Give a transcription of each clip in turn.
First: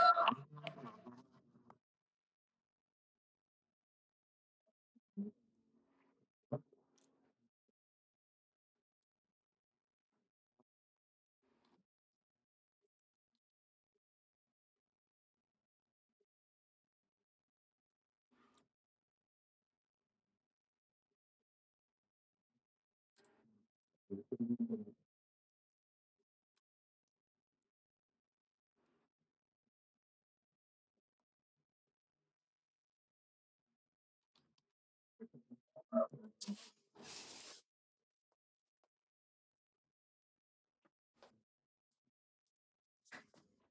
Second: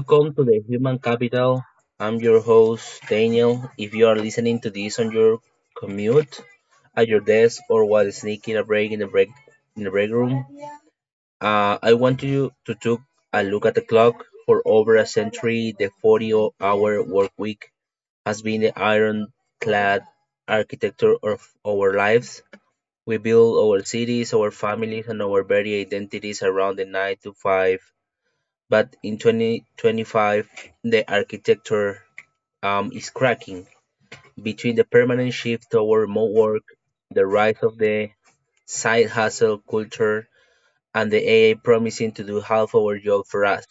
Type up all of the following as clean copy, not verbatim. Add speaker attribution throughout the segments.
Speaker 1: Welcome to the Human Capital. I'm your host, Daniel. If you are listening to this on your commute, at your desk, or while sneaking a break in the break room, I want you to take a look at the clock. For over a century, the 40-hour work week has been the ironclad architecture of our lives. We build our cities, our families, and our very identities around the 9 to 5, but in 2025, the architecture is cracking between the permanent shift toward remote work, the rise of the side hustle culture, and the AI promising to do half our job for us.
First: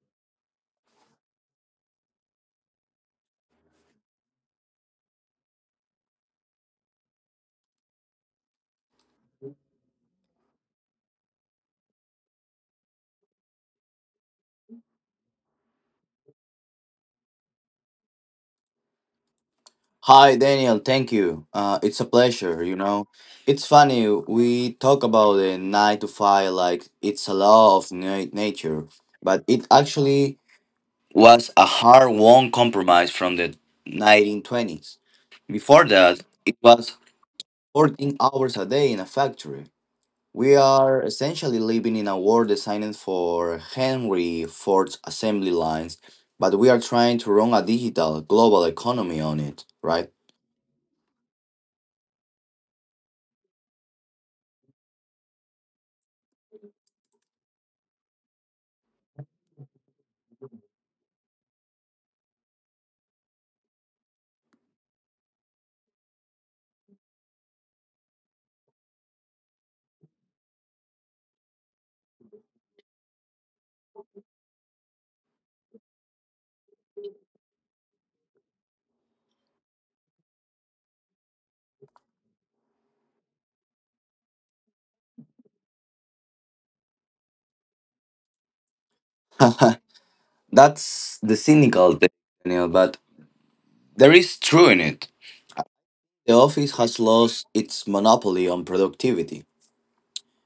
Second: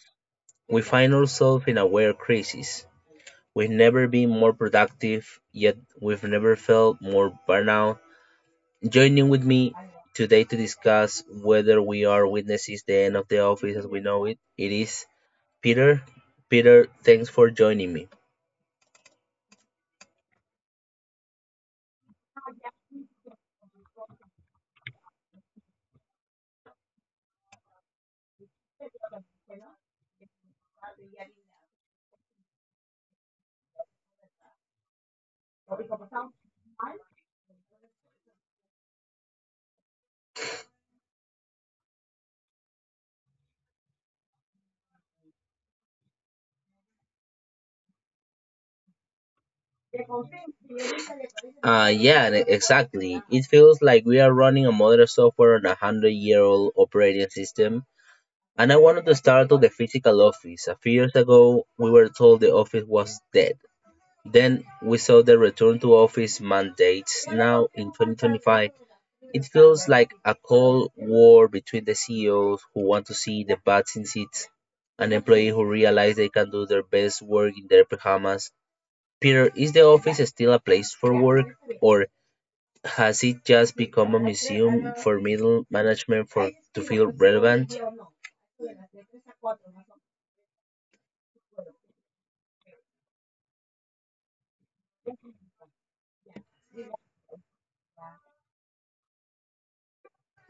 Speaker 1: We find ourselves in a weird crisis. We've never been more productive, yet we've never felt more burnout. Joining with me today to discuss whether we are witnesses the end of the office as we know it, it is Peter, Peter, thanks for joining me.
Speaker 2: Hi, Daniel. Thank you. It's a pleasure. You know, it's funny. We talk about the nine to five like it's a law of nature, but it actually was a hard won compromise from the 1920s. Before that, it was 14 hours a day in a factory. We are essentially living in a world designed for Henry Ford's assembly lines, but we are trying to run a digital global economy on it, right?
Speaker 1: Yeah, exactly. It feels like we are running a modern software on a hundred-year-old operating system. And I wanted to start on the physical office. A few years ago, we were told the office was dead. Then we saw the return to office mandates. Now in 2025, it feels like a cold war between the CEOs who want to see the butts in seats and employees who realize they can do their best work in their pajamas. Peter, is the office still a place for work, or has it just become a museum for middle management for to feel relevant?
Speaker 2: That's the cynical thing, Daniel, but there is truth in it. The office has lost its monopoly on productivity.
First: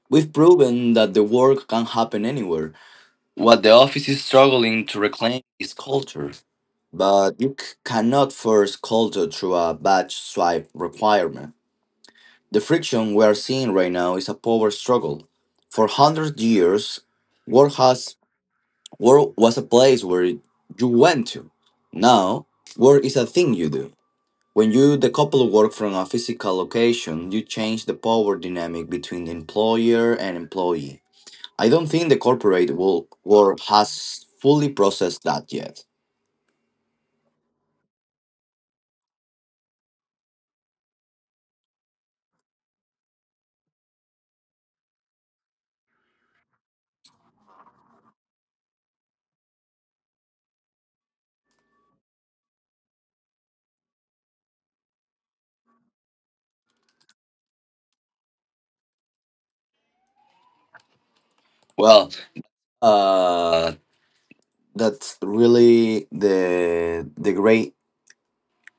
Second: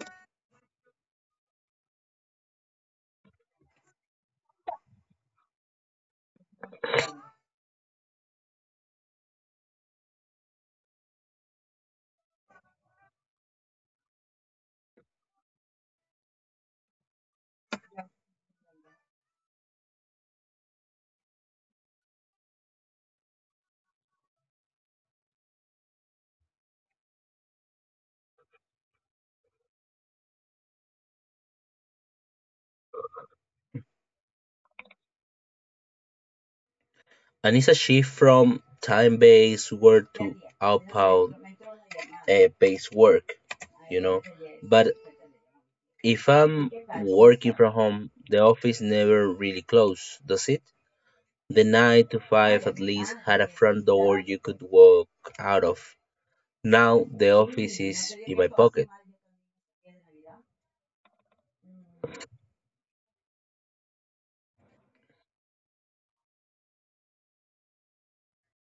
Speaker 2: We've proven that the work can happen anywhere. What the office is struggling to reclaim is culture. But you cannot force culture through a badge swipe requirement. The friction we are seeing right now is a power struggle. For hundreds years, work has Work was a place where you went to. Now, work is a thing you do. When you decouple work from a physical location, you change the power dynamic between the employer and employee. I don't think the corporate world has fully processed that yet.
Speaker 1: And it's a shift from time-based work to outbound base work, you know. But if I'm working from home, the office never really closed, does it? The 9 to 5 at least had a front door you could walk out of. Now the office is in my pocket.
Speaker 2: Well, uh, that's really the great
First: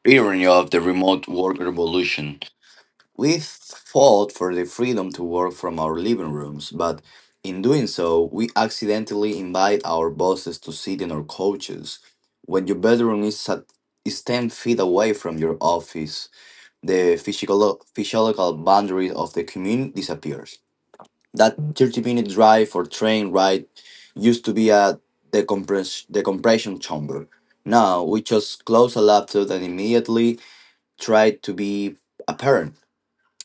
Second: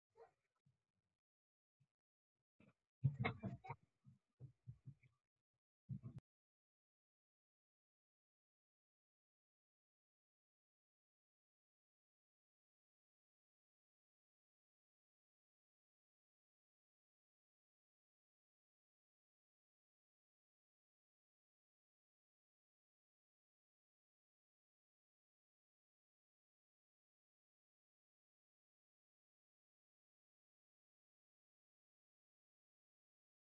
Speaker 2: irony of the remote work revolution. We fought for the freedom to work from our living rooms, but in doing so, we accidentally invite our bosses to sit in our couches. When your is 10 feet away from your office, the physiological boundary of the commute disappears. That 30-minute drive or train ride used to be a decompression chamber. Now we just close a laptop and immediately try to be a parent,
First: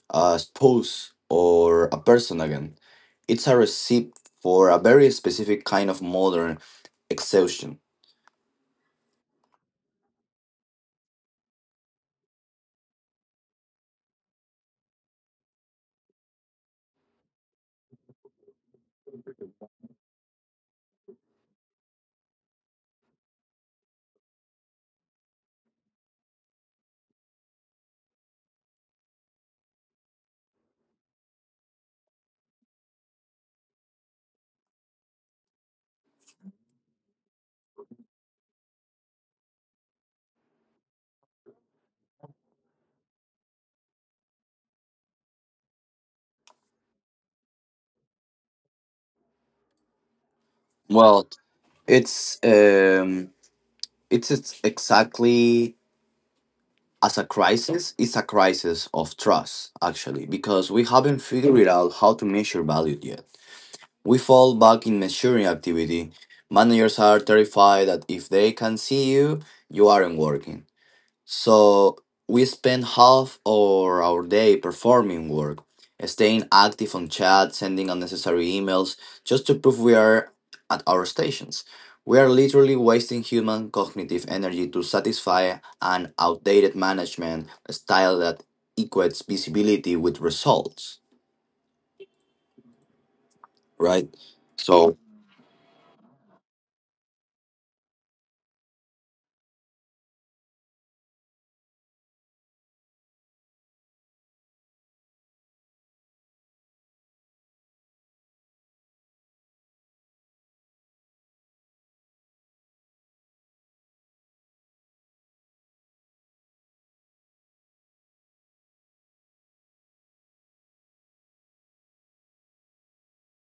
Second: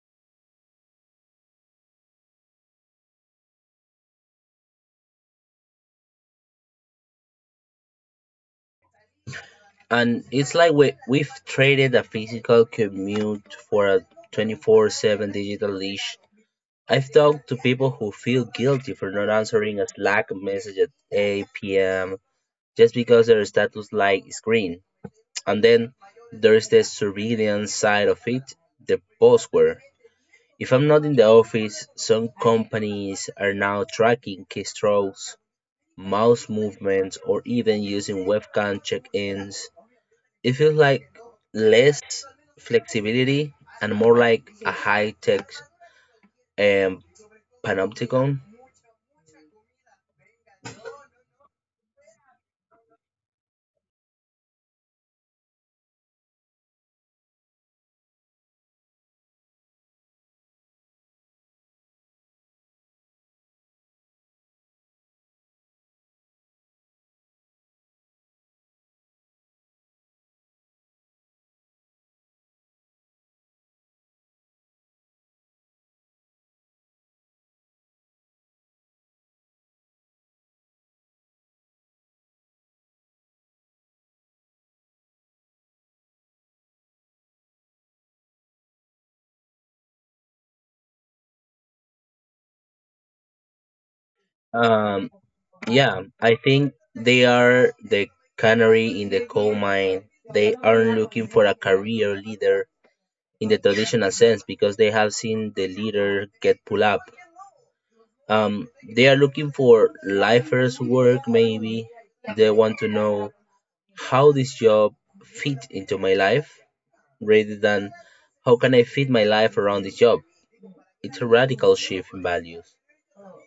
Speaker 2: a spouse, or a person again. It's a recipe for a very specific kind of modern exhaustion.
Speaker 1: And it's like we've traded a physical commute for a 24/7 digital leash. I've talked to people who feel guilty for not answering a Slack message at 8 p.m. just because their status light is green. And then there's the surveillance side of it, the buzzword. If I'm not in the office, some companies are now tracking keystrokes, mouse movements, or even using webcam check ins. It feels like less flexibility and more like a high tech um, panopticon.
Speaker 2: Well, it's um, it's exactly as a crisis. It's a crisis of trust, actually, because we haven't figured out how to measure value yet. We fall back in measuring activity. Managers are terrified that if they can see you, you aren't working. So we spend half of our day performing work, staying active on chat, sending unnecessary emails, just to prove we are at our stations. We are literally wasting human cognitive energy to satisfy an outdated management style that equates visibility with results, right? So
Speaker 1: Um, yeah, I think they are the canary in the coal mine. They aren't looking for a career leader in the traditional sense because they have seen the leader get pulled up. Um, they are looking for lifers work maybe. They want to know how this job fit into my life rather than how can I fit my life around this job. It's a radical shift in values.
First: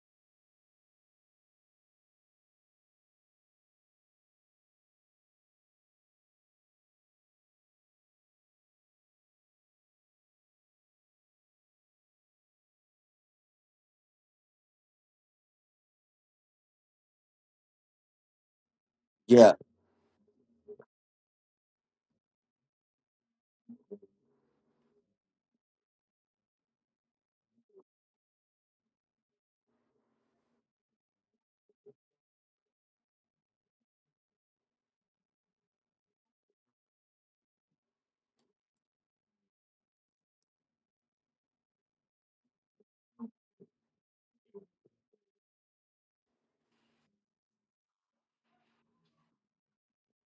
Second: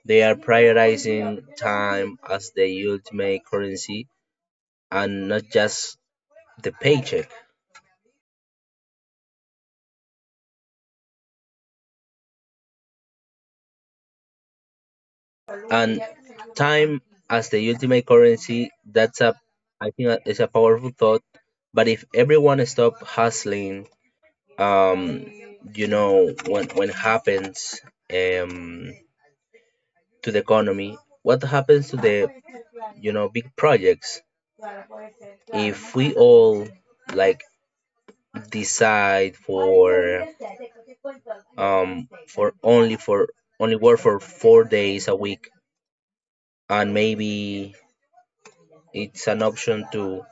Speaker 1: They are prioritizing time as the ultimate currency and not just the paycheck. And time as the ultimate currency, that's a,
Speaker 2: yeah,
Speaker 1: I think that is a powerful thought. But if everyone stop hustling, um you know, when happens, um to the economy, what happens to the, you know, big projects if we all, like, decide for, um for only for only work for 4 days a week? And maybe it's an option to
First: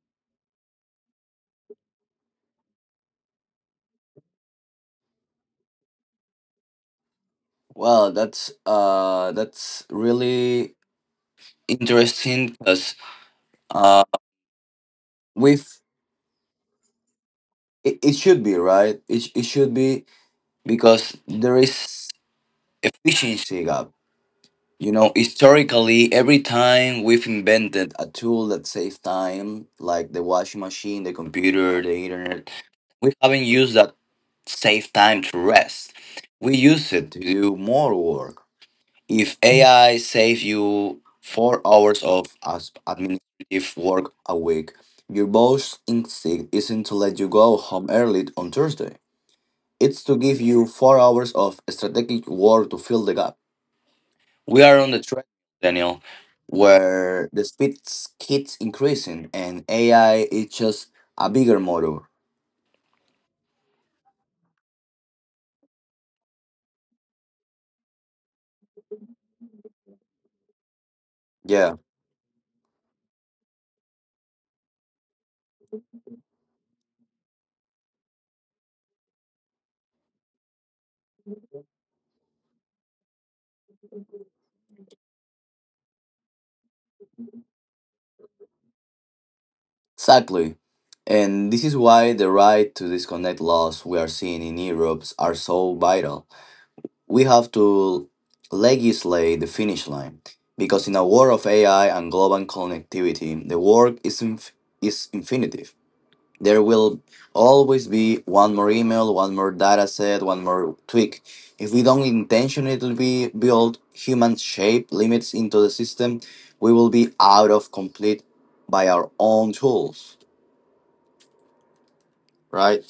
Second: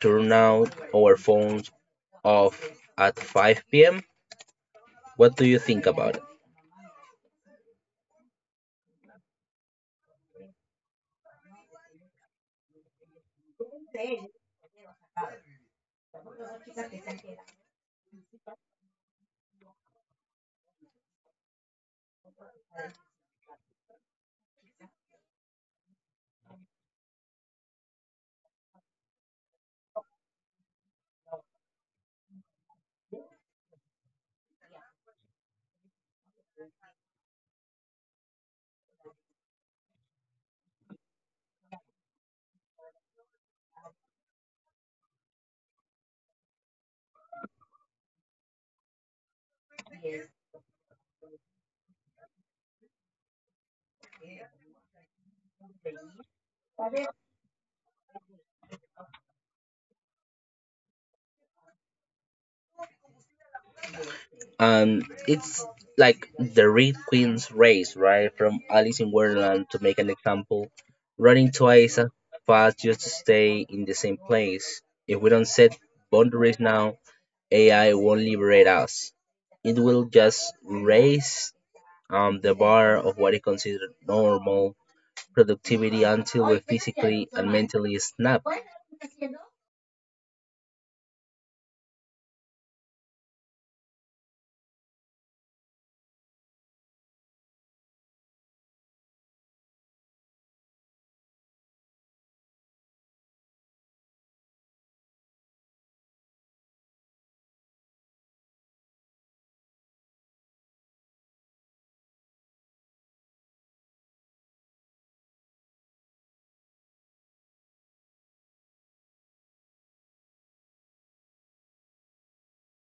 Speaker 1: turn out our phones off at 5 p.m. What do you think about it?
Speaker 2: well, that's really interesting because uh, we've it should be right. It should be because there is efficiency gap. You know, historically, every time we've invented a tool that saves time, like the washing machine, the computer, the internet, we haven't used that save time to rest. We use it to do more work. If AI saves you 4 hours of administrative work a week, your boss instinct isn't to let you go home early on Thursday. It's to give you 4 hours of strategic war to fill the gap. We are on the track, Daniel, where the speed keeps increasing and AI is just a bigger motor.
Speaker 1: Um, it's like the Red Queen's race, right? From Alice in Wonderland to make an example, running
Speaker 2: Yeah,
Speaker 1: twice as fast just to stay in the same place. If we don't set boundaries now, AI won't liberate us. It will just raise the bar of what is considered normal productivity until we're physically and mentally snapped.
Speaker 2: exactly. And this is why the right to disconnect laws we are seeing in Europe are so vital. We have to legislate the finish line because in a war of AI and global connectivity, the is infinitive. There will always be one more email, one more data set, one more tweak. If we don't intentionally build human shape limits into the system, we will be out of complete by our own tools, right?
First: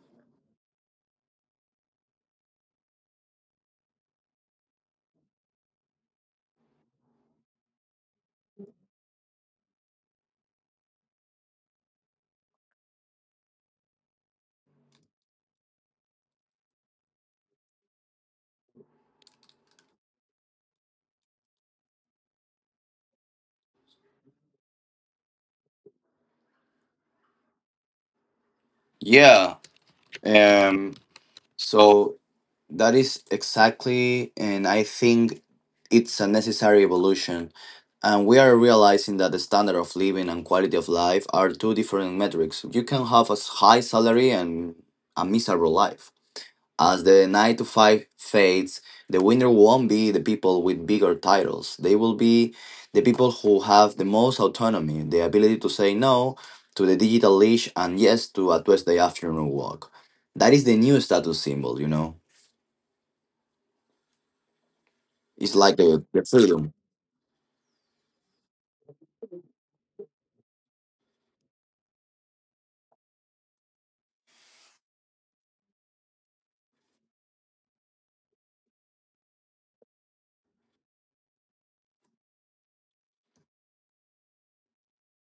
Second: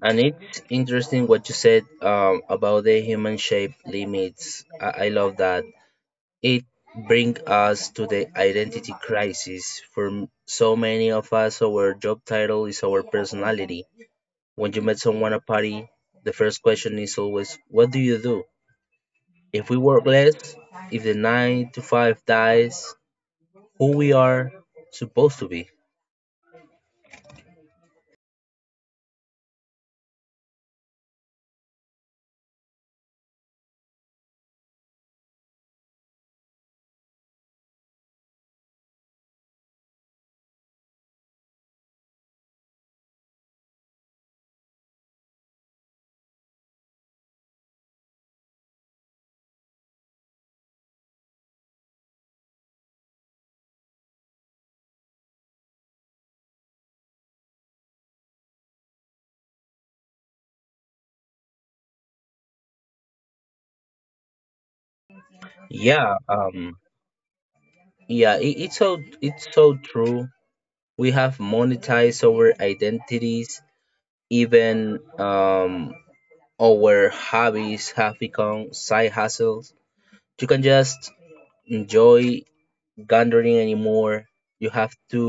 Speaker 1: And it's interesting what you said about the human shape limits. I love that. It brings us to the identity crisis. For so many of us, our job title is our personality. When you met someone at a party, the first question is always, "What do you do?" If we work less, if the 9 to 5 dies, who we are supposed to be.
Speaker 2: Yeah. Um, so that is exactly, and I think it's a necessary evolution, and we are realizing that the standard of living and quality of life are two different metrics. You can have a high salary and a miserable life. As the 9 to 5 fades, the winner won't be the people with bigger titles. They will be the people who have the most autonomy, the ability to say no to the digital leash and yes to a Tuesday afternoon walk. That is the new status symbol, you know? It's like the,
Speaker 1: Yeah,
Speaker 2: the
Speaker 1: um,
Speaker 2: freedom.
Speaker 1: Yeah, it's so it's so true. We have monetized our identities, even our hobbies have become side hustles. You can just enjoy gardening anymore. You have to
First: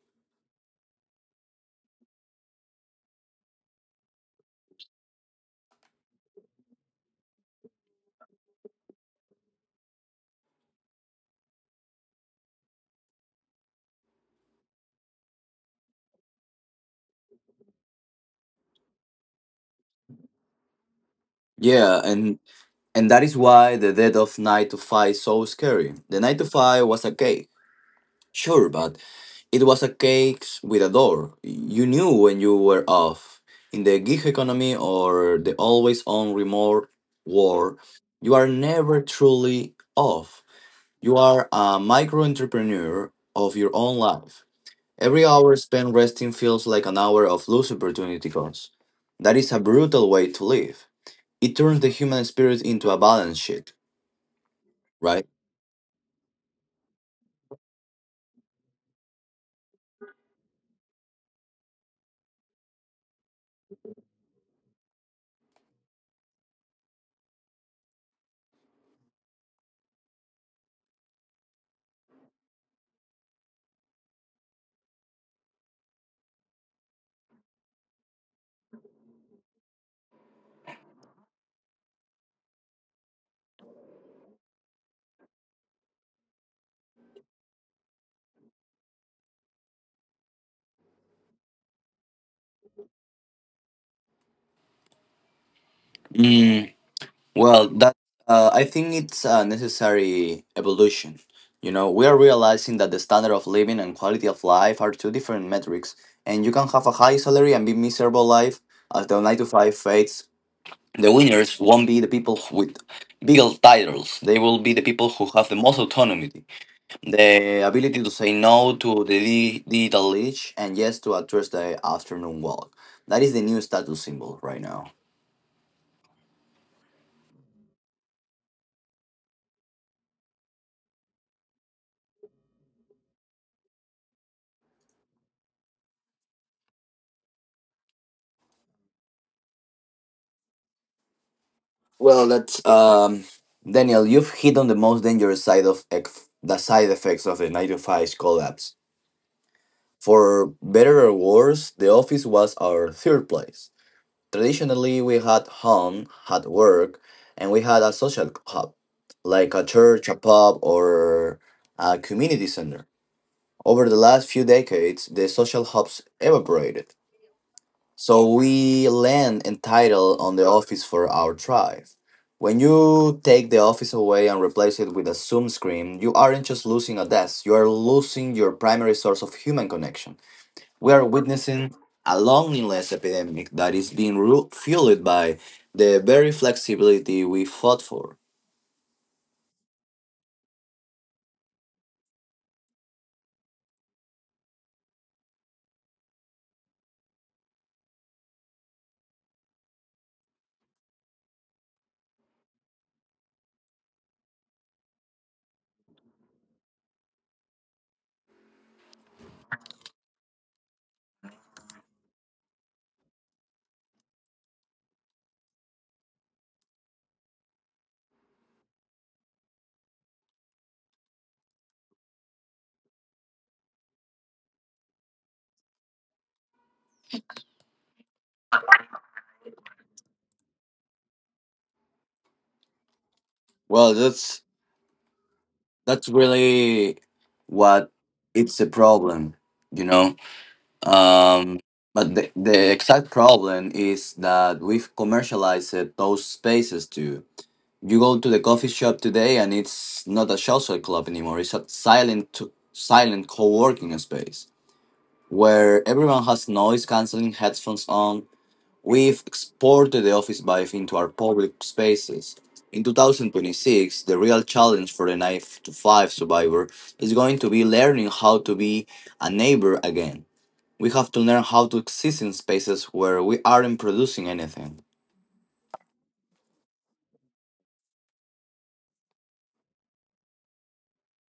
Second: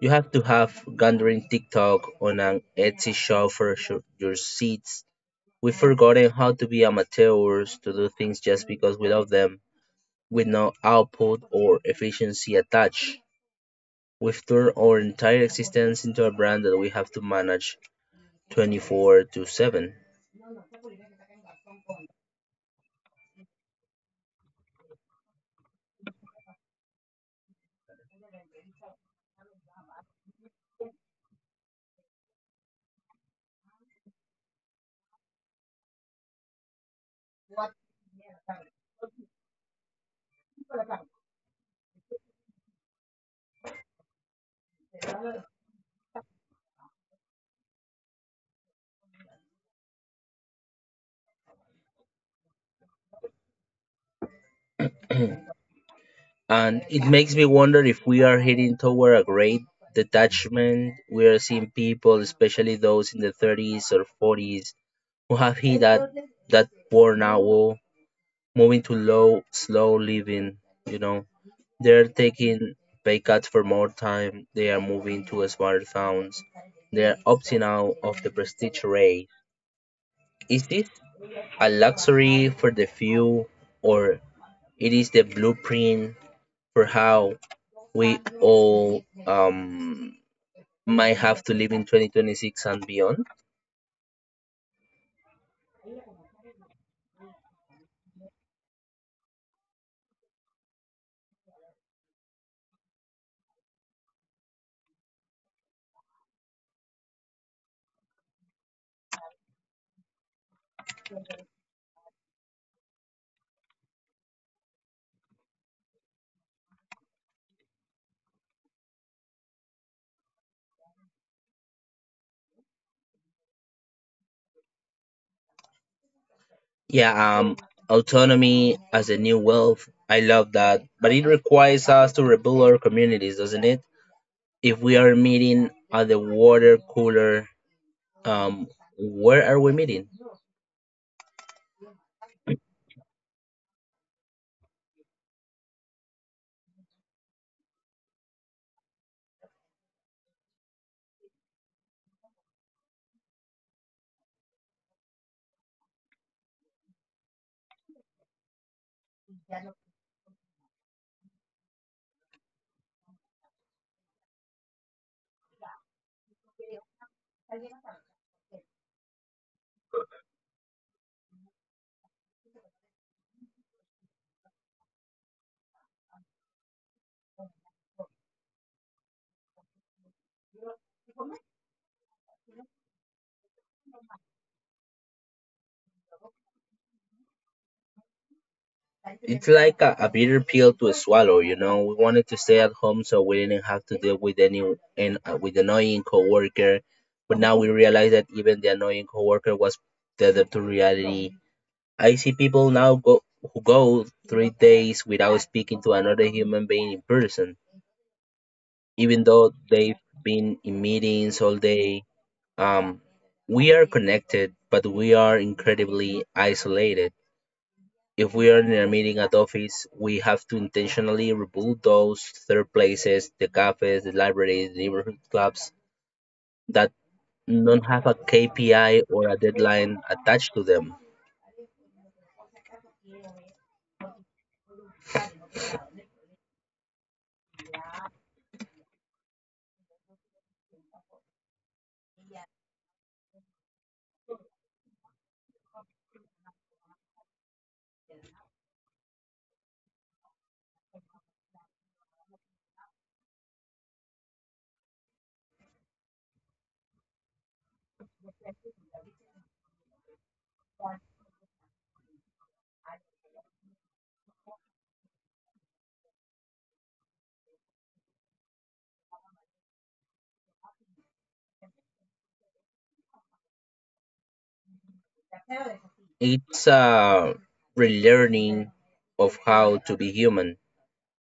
Speaker 1: you have to have gardening TikTok on an Etsy shop for your seeds. We've forgotten how to be amateurs to do things just because we love them with no output or efficiency attached. We've turned our entire existence into a brand that we have to manage 24 to 7.
Speaker 2: Yeah, and that is why the death of Night to Five is so scary. The Night to Five was a cake, sure, but it was a cake with a door. You knew when you were off. In the gig economy or the always on remote war, you are never truly off. You are a micro entrepreneur of your own life. Every hour spent resting feels like an hour of lost opportunity cost. That is a brutal way to live. It turns the human spirit into a balance sheet, right?
Speaker 1: And it makes me wonder if we are heading toward a great detachment. We are seeing people, especially those in the 30s or 40s, who have hit that burnout wall, moving to low, slow living. You know, they're taking pay cuts for more time, they are moving to smaller towns, they are opting out of the prestige race. Is this a luxury for the few, or it is the blueprint for how we all might have to live in 2026 and beyond.
Speaker 2: Mm, well, that I think it's a necessary evolution. You know, we are realizing that the standard of living and quality of life are two different metrics, and you can have a high salary and be miserable life as the nine to five fades. The winners won't be the people with bigger titles. They will be the people who have the most autonomy, the ability to say no to the digital leash and yes to a Thursday afternoon walk. That is the new status symbol right now.
Speaker 1: Yeah, um, Autonomy as a new wealth. I love that, but it requires us to rebuild our communities, doesn't it? If we are meeting at the water cooler, um, where are we meeting?
Speaker 2: Well, that's Daniel. You've hit on the most dangerous side of the side effects of the 9 to 5 collapse. For better or worse, the office was our third place. Traditionally, we had home, had work, and we had a social hub, like a church, a pub, or a community center. Over the last few decades, the social hubs evaporated. So we land entitled on the office for our tribe. When you take the office away and replace it with a Zoom screen, you aren't just losing a desk, you are losing your primary source of human connection. We are witnessing a loneliness epidemic that is being fueled by the very flexibility we fought for.
Speaker 1: It's like a bitter pill to swallow, you know. We wanted to stay at home so we didn't have to deal with any and with annoying coworker, but now we realize that even the annoying coworker was tethered to reality. I see people now go who go 3 days without speaking to another human being in person, even though they've been in meetings all day. Um, we are connected, but we are incredibly isolated. If we are in a meeting at office, we have to intentionally remove those third places, the cafes, the libraries, the neighborhood clubs that don't have a KPI or a deadline attached to them.
Speaker 2: Well, that's really what It's a problem, you know. Um, but the exact problem is that we've commercialized those spaces too. You go to the coffee shop today, and it's not a social club anymore. It's a silent co-working space where everyone has noise canceling headphones on. We've exported the office vibe into our public spaces. In 2026, the real challenge for the 9 to 5 survivor is going to be learning how to be a neighbor again. We have to learn how to exist in spaces where we aren't producing anything.
Speaker 1: It's a relearning of how to be human.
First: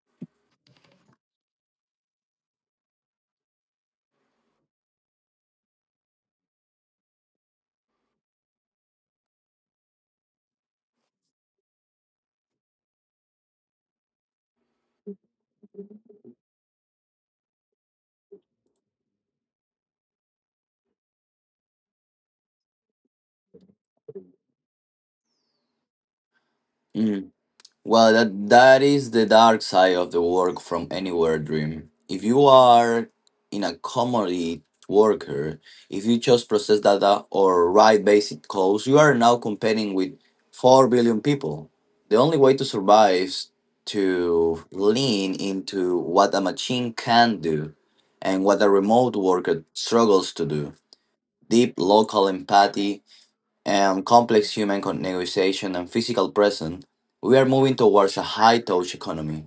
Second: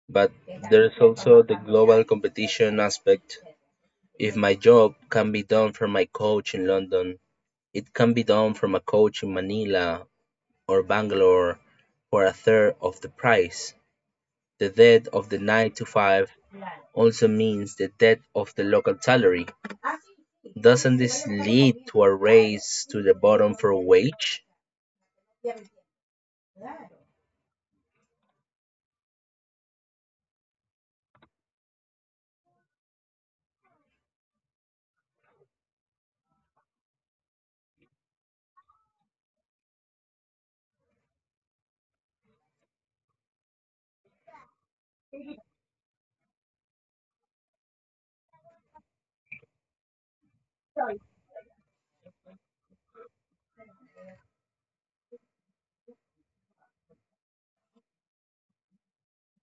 Speaker 1: But there's also the global competition aspect. If my job can be done from my coach in London, it can be done from a coach in Manila or Bangalore for a third of the price. The death of the nine-to-five also means the death of the local salary. Doesn't this lead to a race to the bottom for wage?
Speaker 2: Mm. Well, that, that is the dark side of the work from anywhere dream. If you are in a commodity worker, if you just process data or write basic codes, you are now competing with 4 billion people. The only way to survive is to lean into what a machine can do and what a remote worker struggles to do: deep local empathy, and complex human negotiation and physical presence, we are moving towards a high touch economy.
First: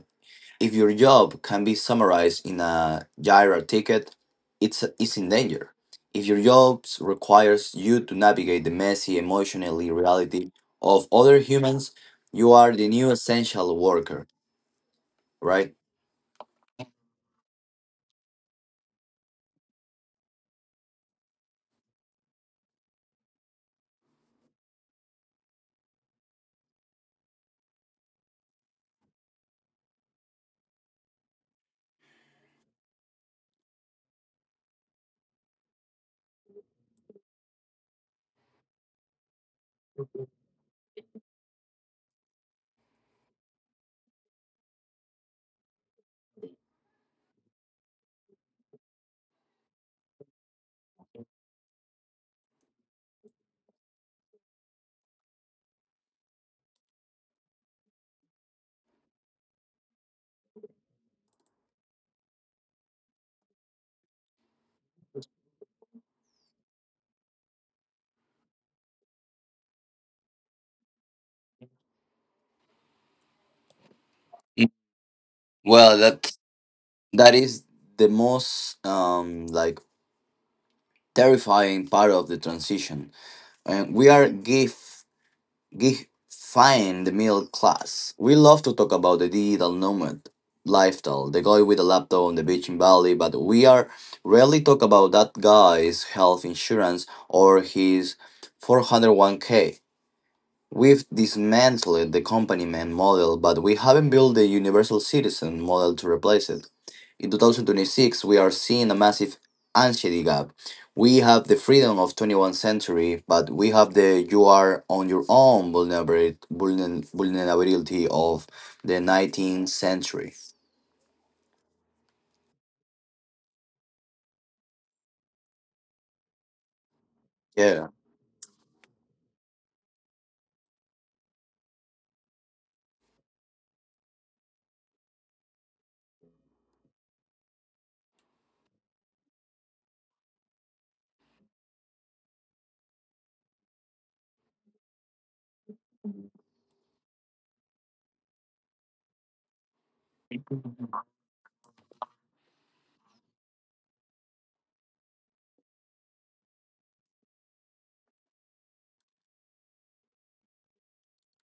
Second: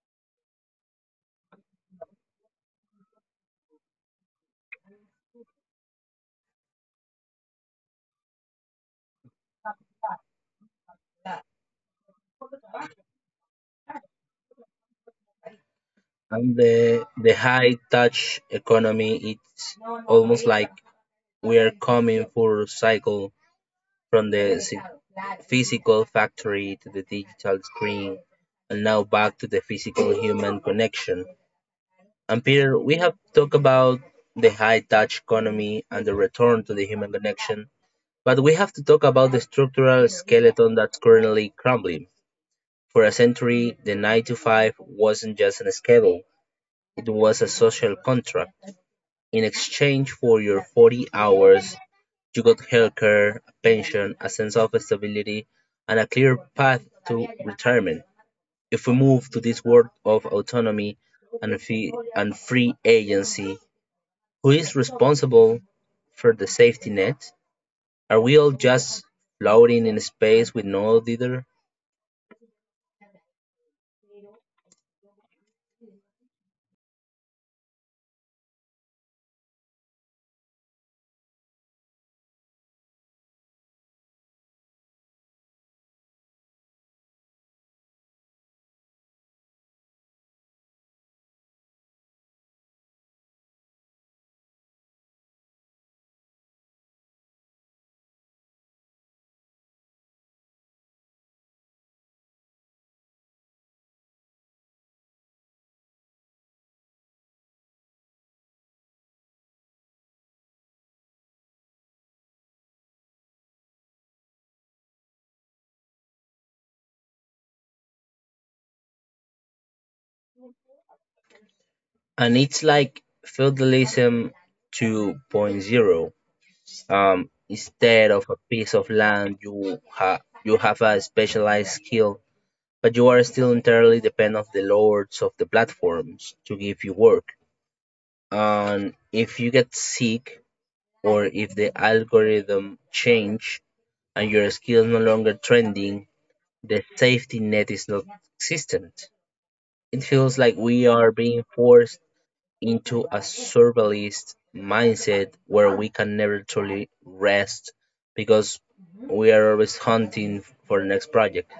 Speaker 2: If your job can be summarized in a gyro ticket, it's in danger. If your job requires you to navigate the messy emotionally reality of other humans, you are the new essential worker, right?
Speaker 1: And the high touch economy, it's almost like we are coming full cycle from the physical factory to the digital screen and now back to the physical human connection. And Peter, we have talked about the high touch economy and the return to the human connection. But we have to talk about the structural skeleton that's currently crumbling. For a century, the 9 to 5 wasn't just a schedule, it was a social contract. In exchange for your 40 hours, you got healthcare, a pension, a sense of stability, and a clear path to retirement. If we move to this world of autonomy and, and free agency, who is responsible for the safety net? Are we all just floating in space with no leader?
Speaker 2: Mm, Well, that that is the most like terrifying part of the transition and we are gifted Gee, fine the middle class. We love to talk about the digital nomad lifestyle, the guy with a laptop on the beach in Bali, but we are rarely talk about that guy's health insurance or his 401 k. We've dismantled the companyman model, but we haven't built the universal citizen model to replace it. In 2026, we are seeing a massive anxiety gap. We have the freedom of 21st century, but we have the you are on your own vulnerability of the 19th century.
Speaker 1: And it's like feudalism 2.0.
Speaker 2: Yeah.
Speaker 1: Instead of a piece of land, you you have a specialized skill, but you are still entirely dependent on the lords of the platforms to give you work. And if you get sick, or if the algorithm change and your skill is no longer trending, the safety net is not existent. It feels like we are being forced into a survivalist mindset where we can never truly rest because we are always hunting for the next project.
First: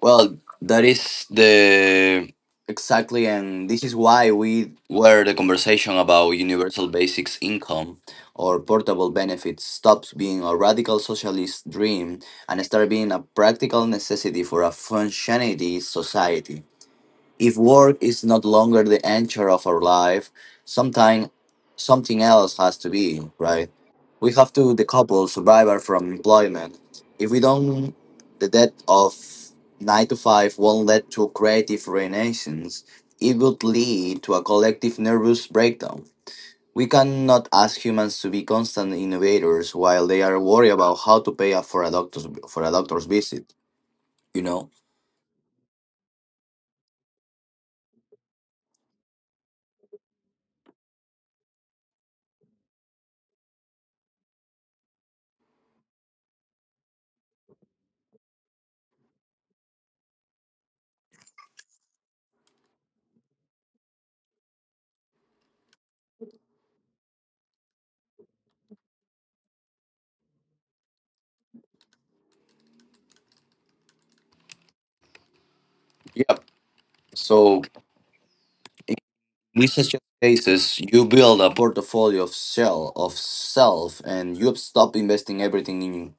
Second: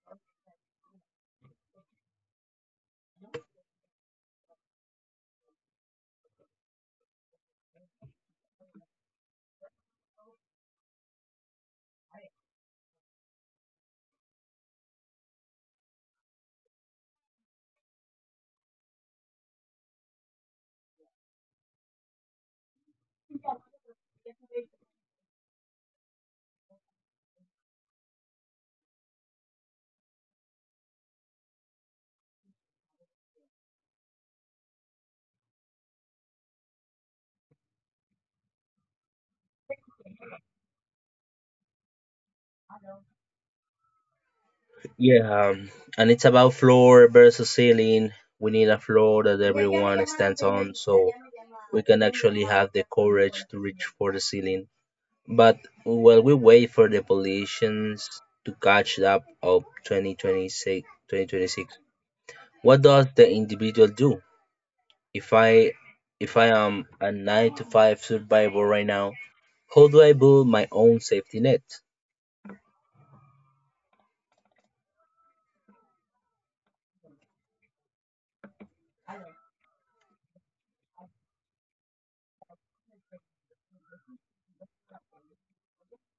Speaker 2: Well, that is the Exactly, and this is why we where the conversation about universal basics income or portable benefits stops being a radical socialist dream and start being a practical necessity for a functioning society. If work is not longer the anchor of our life, sometime something else has to be, right? We have to decouple survival from employment. If we don't, the death of 9 to 5 won't lead to creative renaissance. It would lead to a collective nervous breakdown. We cannot ask humans to be constant innovators while they are worried about how to pay for a doctor's visit. You know.
Speaker 1: Yeah, um, and it's about floor versus ceiling. We need a floor that everyone stands on so we can actually have the courage to reach for the ceiling. But while we wait for the politicians to catch up of 2026, what does the individual do? If I if I am a nine to five survivor right now, how do I build my own safety net?
Speaker 2: Yep. So This cases, you build a portfolio of shell of self, and you stop investing everything in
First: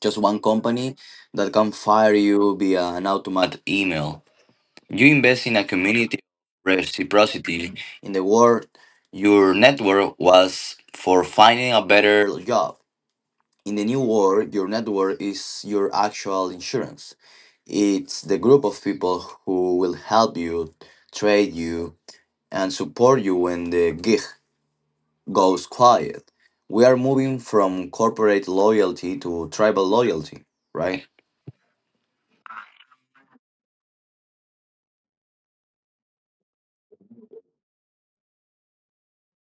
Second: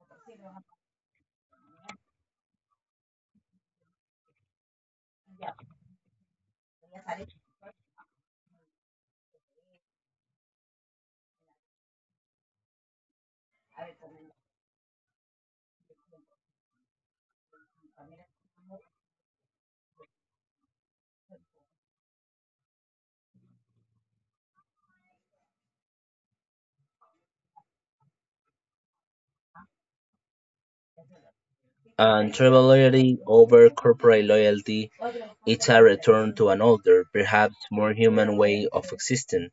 Speaker 2: just one company that can fire you via an automatic email. You invest in a community of reciprocity. In the world, your network was for finding a better job. In the new world, your network is your actual insurance. It's the group of people who will help you, trade you, and support you when the gig goes quiet. We are moving from corporate loyalty to tribal loyalty, right?
Speaker 1: And tribal loyalty over corporate loyalty, it's a return to an older, perhaps more human way of existing,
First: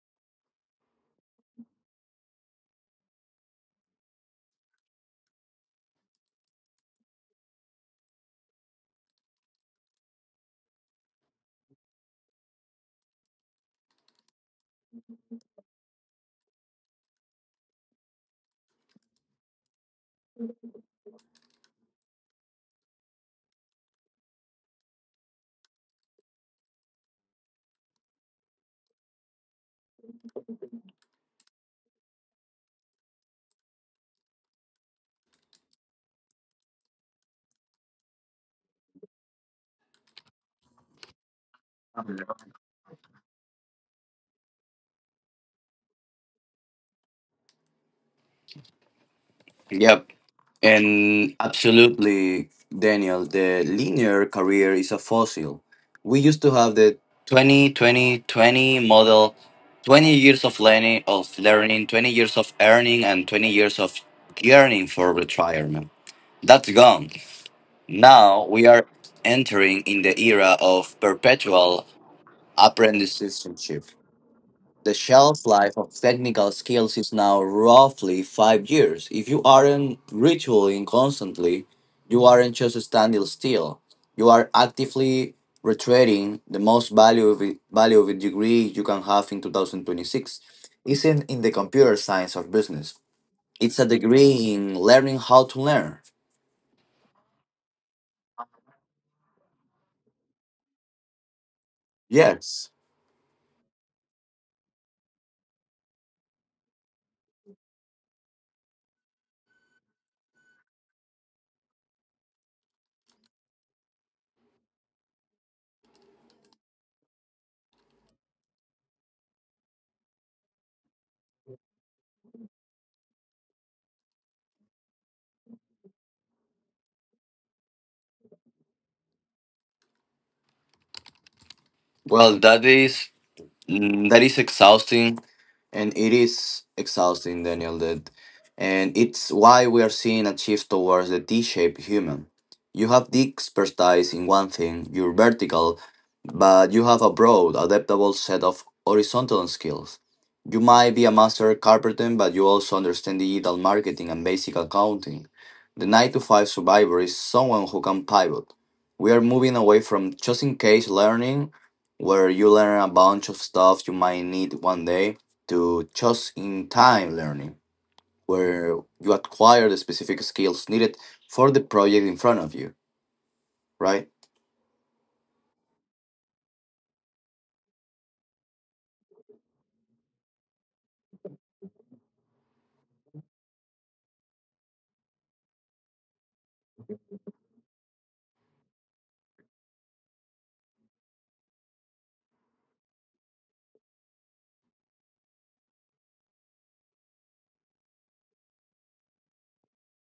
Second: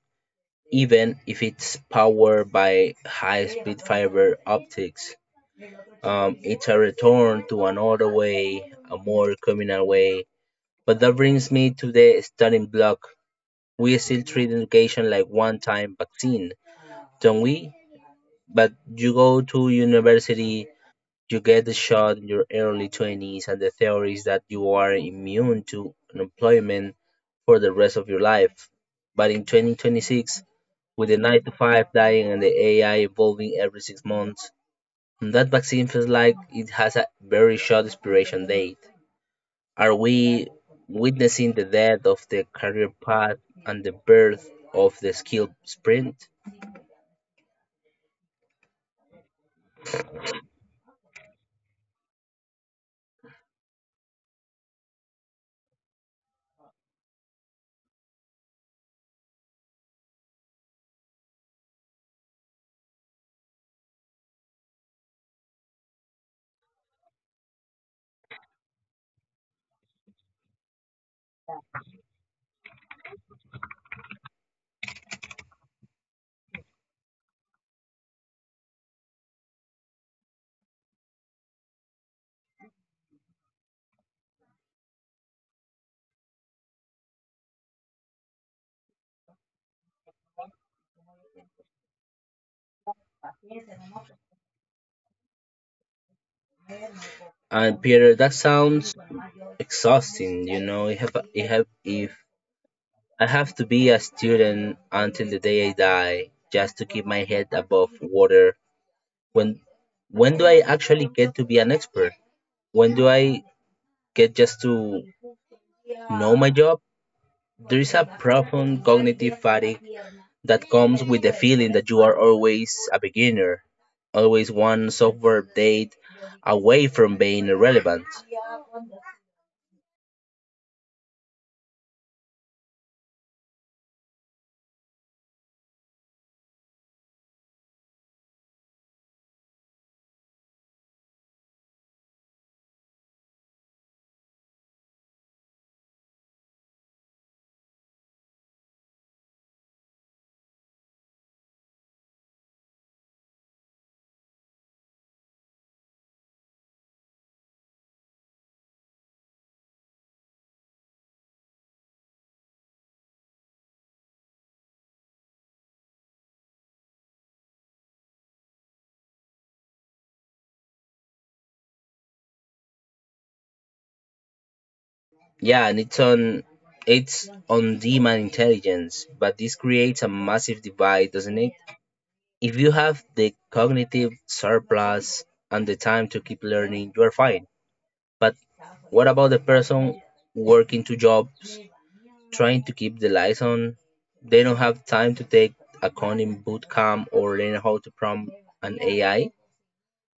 Speaker 1: even if it's powered by high speed fiber optics. It's a return to another way, a more communal way. But that brings me to the starting block. We still treat education like one time vaccine, don't we? But you go to university, you get the shot in your early 20s, and the theory is that you are immune to unemployment for the rest of your life. But in 2026, with the 9 to 5 dying and the AI evolving every 6 months, that vaccine feels like it has a very short expiration date. Are we witnessing the death of the career path and the birth of the skill sprint?
Speaker 2: Yep. And absolutely, Daniel, the linear career is a fossil. We used to have the 20, 20, 20 model 20 years of learning, 20 years of earning, and 20 years of yearning for retirement. That's gone. Now we are entering in the era of perpetual apprenticeship. The shelf life of technical skills is now roughly 5 years. If you aren't retooling constantly, you aren't just standing still. You are actively retreading. The most value of a degree you can have in 2026 isn't in the computer science of business. It's a degree in learning how to learn.
Speaker 1: And Peter, that sounds exhausting. You know, if
Speaker 2: Yes.
Speaker 1: I have to be a student until the day I die just to keep my head above water, when when do I actually get to be an expert? When do I get just to know my job? There is a profound cognitive fatigue that comes with the feeling that you are always a beginner, always one software update away from being irrelevant.
Speaker 2: Well, that is exhausting, and it is exhausting, Daniel, that and it's why we are seeing a shift towards the t-shaped human. You have deep expertise in one thing, you're vertical, but you have a broad adaptable set of horizontal skills. You might be a master carpenter, but you also understand digital marketing and basic accounting. The 9 to 5 survivor is someone who can pivot. We are moving away from just in case learning, where you learn a bunch of stuff you might need one day, to just in time learning, where you acquire the specific skills needed for the project in front of you, right?
Speaker 1: Yeah, and it's on demand intelligence, but this creates a massive divide, doesn't it? If you have the cognitive surplus and the time to keep learning, you are fine. But what about the person working two jobs trying to keep the lights on? They don't have time to take a coding boot camp or learn how to prompt an AI.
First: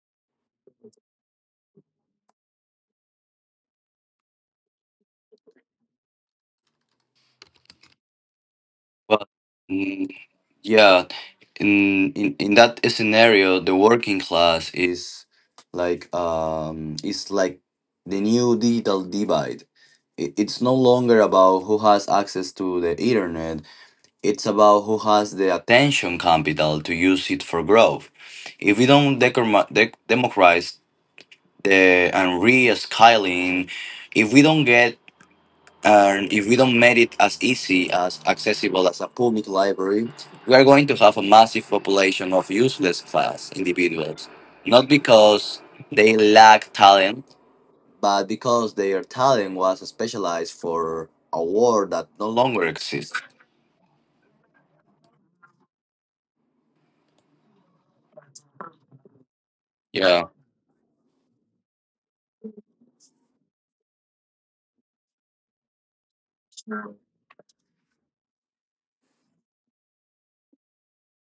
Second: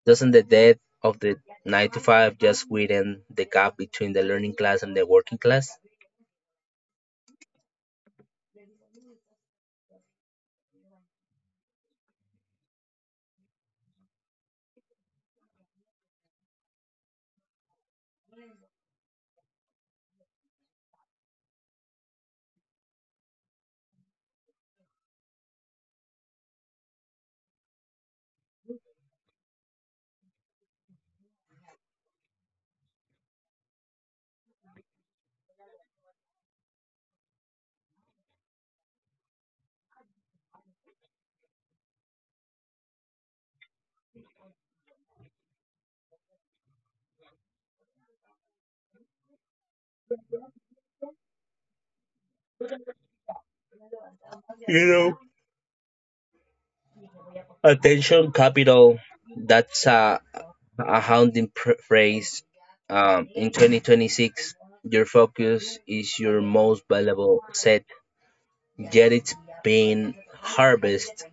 Speaker 1: Doesn't the death of the 9 to 5 just widen the gap between the learning class and the working class?
Speaker 2: Well, mm, yeah, in that scenario, the working class is like the new digital divide. It's no longer about who has access to the internet. It's about who has the attention capital to use it for growth. If we don't democratize the and re-scaling, if we don't get and if we don't make it as easy as accessible as a public library, we are going to have a massive population of useless fast individuals, not because they lack talent, but because their talent was specialized for a world that no longer exists.
Speaker 1: You know, attention capital, that's a,
Speaker 2: Yeah,
Speaker 1: a haunting phrase. In 2026, your focus is your most valuable set, yet it's being harvested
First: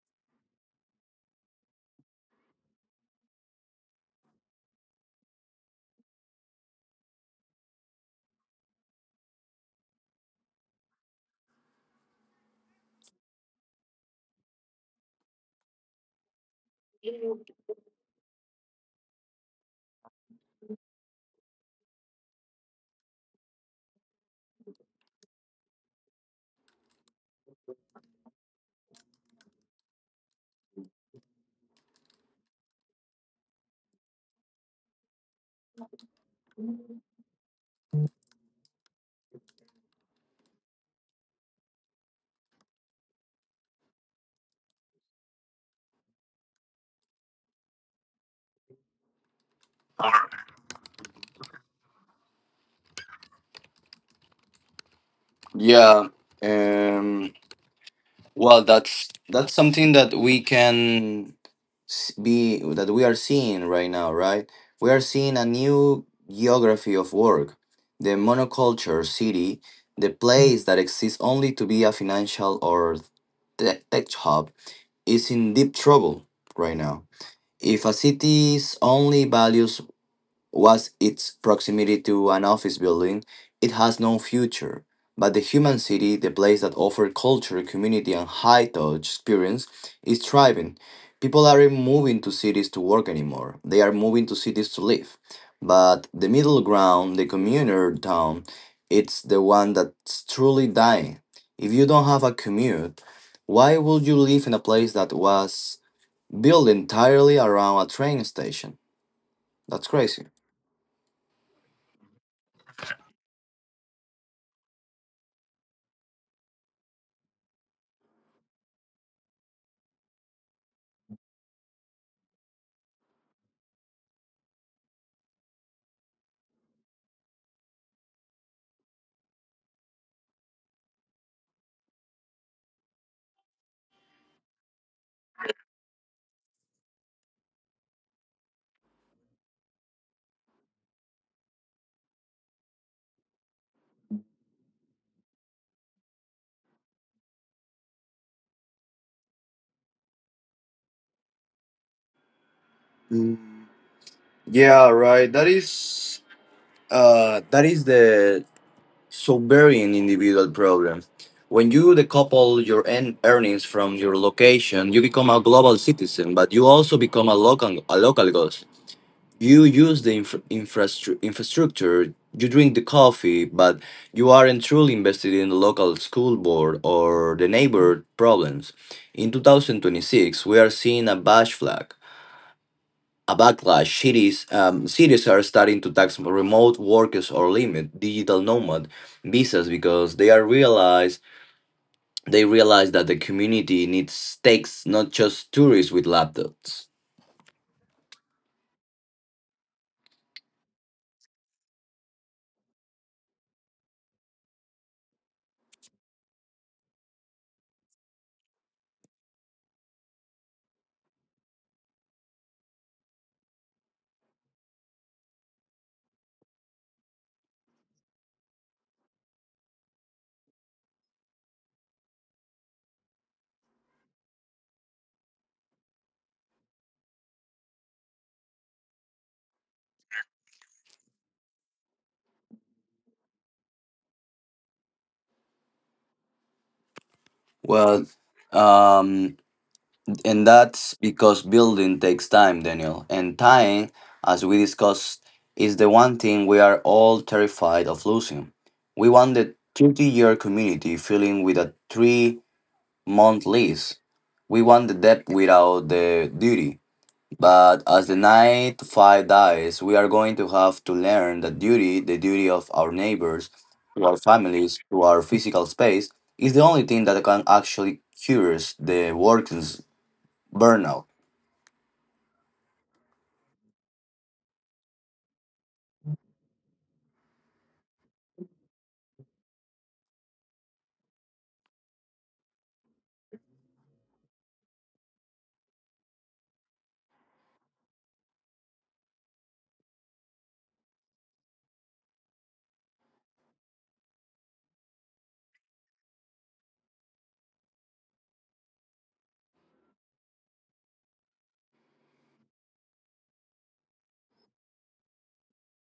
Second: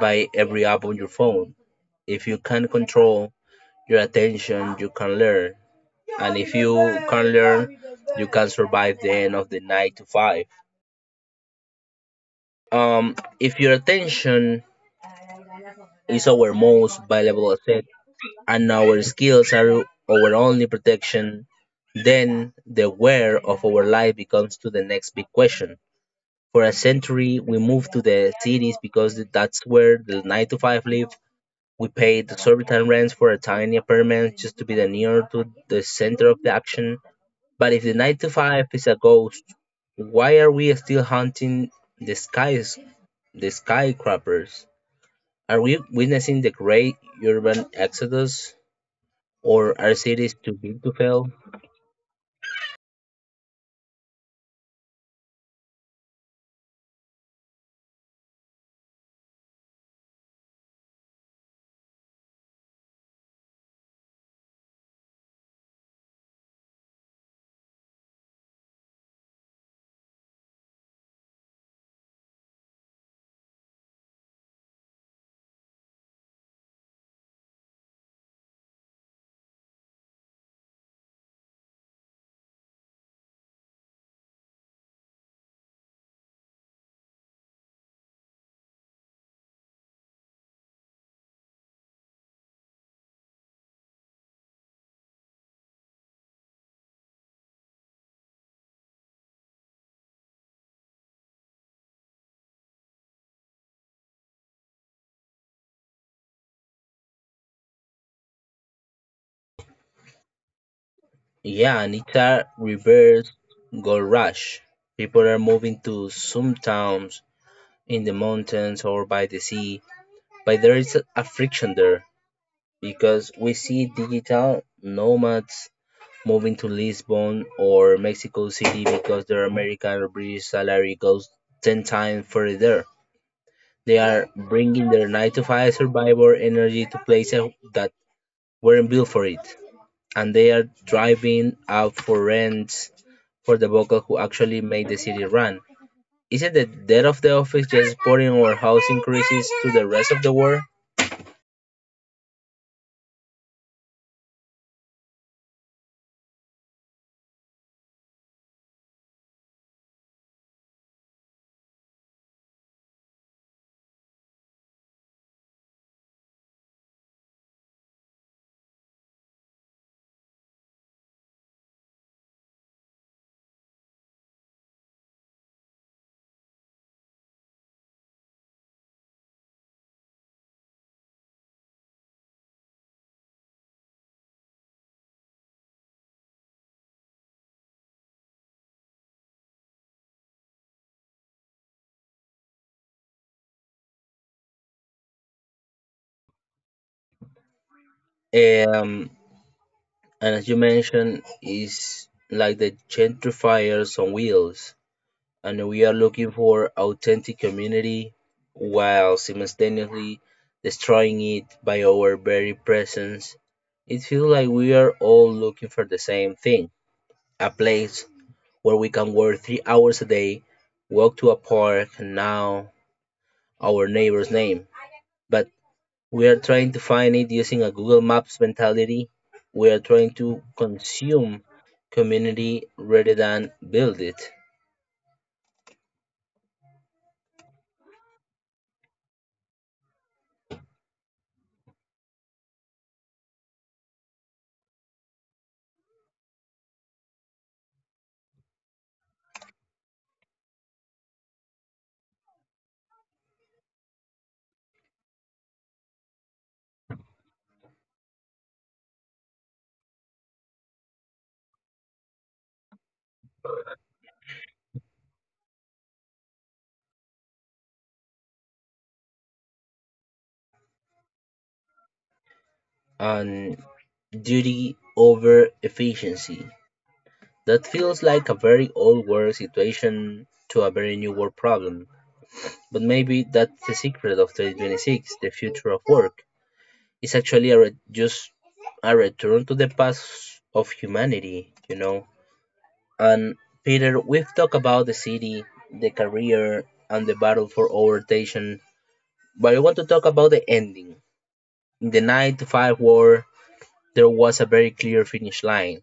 Speaker 1: by every app on your phone. If you can control your attention, you can learn. And if you can learn, you can survive the end of the nine to five. If your attention is our most valuable asset and our skills are our only protection, then the where of our life becomes to the next big question. For a century, we moved to the cities because that's where the 9 to 5 live. We paid exorbitant rents for a tiny apartment just to be the near to the center of the action. But if the 9 to 5 is a ghost, why are we still hunting the skies, the skyscrapers? Are we witnessing the great urban exodus, or are cities too big to fail?
Speaker 2: yeah. um Well, that's something that we can be that we are seeing right now, right? We are seeing a new geography of work, the monoculture city, the place that exists only to be a financial or tech hub, is in deep trouble right now. If a city's only values was its proximity to an office building, it has no future. But the human city, the place that offers culture, community, and high touch experience, is thriving. People aren't moving to cities to work anymore, they are moving to cities to live. But the middle ground, the commuter town, it's the one that's truly dying. If you don't have a commute, why would you live in a place that was built entirely around a train station? That's crazy.
Speaker 1: Yeah, and it's a reverse gold rush. People are moving to some towns in the mountains or by the sea, but there is a friction there, because we see digital nomads moving to Lisbon or Mexico City because their American or British salary goes 10 times further. They are bringing their 9 to 5 survivor energy to places that weren't built for it. And they are driving out for rents for the vocal who actually make the city run. Isn't the death of the office just supporting our housing increases to the rest of the world?
Speaker 2: Yeah, right. That is the sovereign individual problem. When you decouple your earnings from your location, you become a global citizen, but you also become a local ghost. You use the infrastructure, you drink the coffee, but you aren't truly invested in the local school board or the neighbor problems. In 2026, we are seeing a bash flag a backlash. Cities are starting to tax remote workers or limit digital nomad visas because they realize that the community needs takes not just tourists with laptops.
Speaker 1: Um, And as you mentioned, is like the gentrifiers on wheels. And we are looking for authentic community while simultaneously destroying it by our very presence. It feels like we are all looking for the same thing. A place where we can work 3 hours a day, walk to a park, and now our neighbor's name. But we are trying to find it using a Google Maps mentality. We are trying to consume community rather than build it.
Speaker 2: Well, um, and that's because building takes time, Daniel, and time, as we discussed, is the one thing we are all terrified of losing. We want the 30-year community filling with a 3-month lease. We want the debt without the duty. But as the night five dies, we are going to have to learn that duty, the duty of our neighbors, to our families, to our physical space, is the only thing that can actually cures the workers burnout.
Speaker 1: And duty over efficiency. That feels like a very old world situation to a very new world problem. But maybe that's the secret of 2026, the future of work. It's actually a just a return to the past of humanity, you know? And Peter, we've talked about the city, the career, and the battle for orientation, but I want to talk about the ending. In the 9 to 5 war, there was a very clear finish line.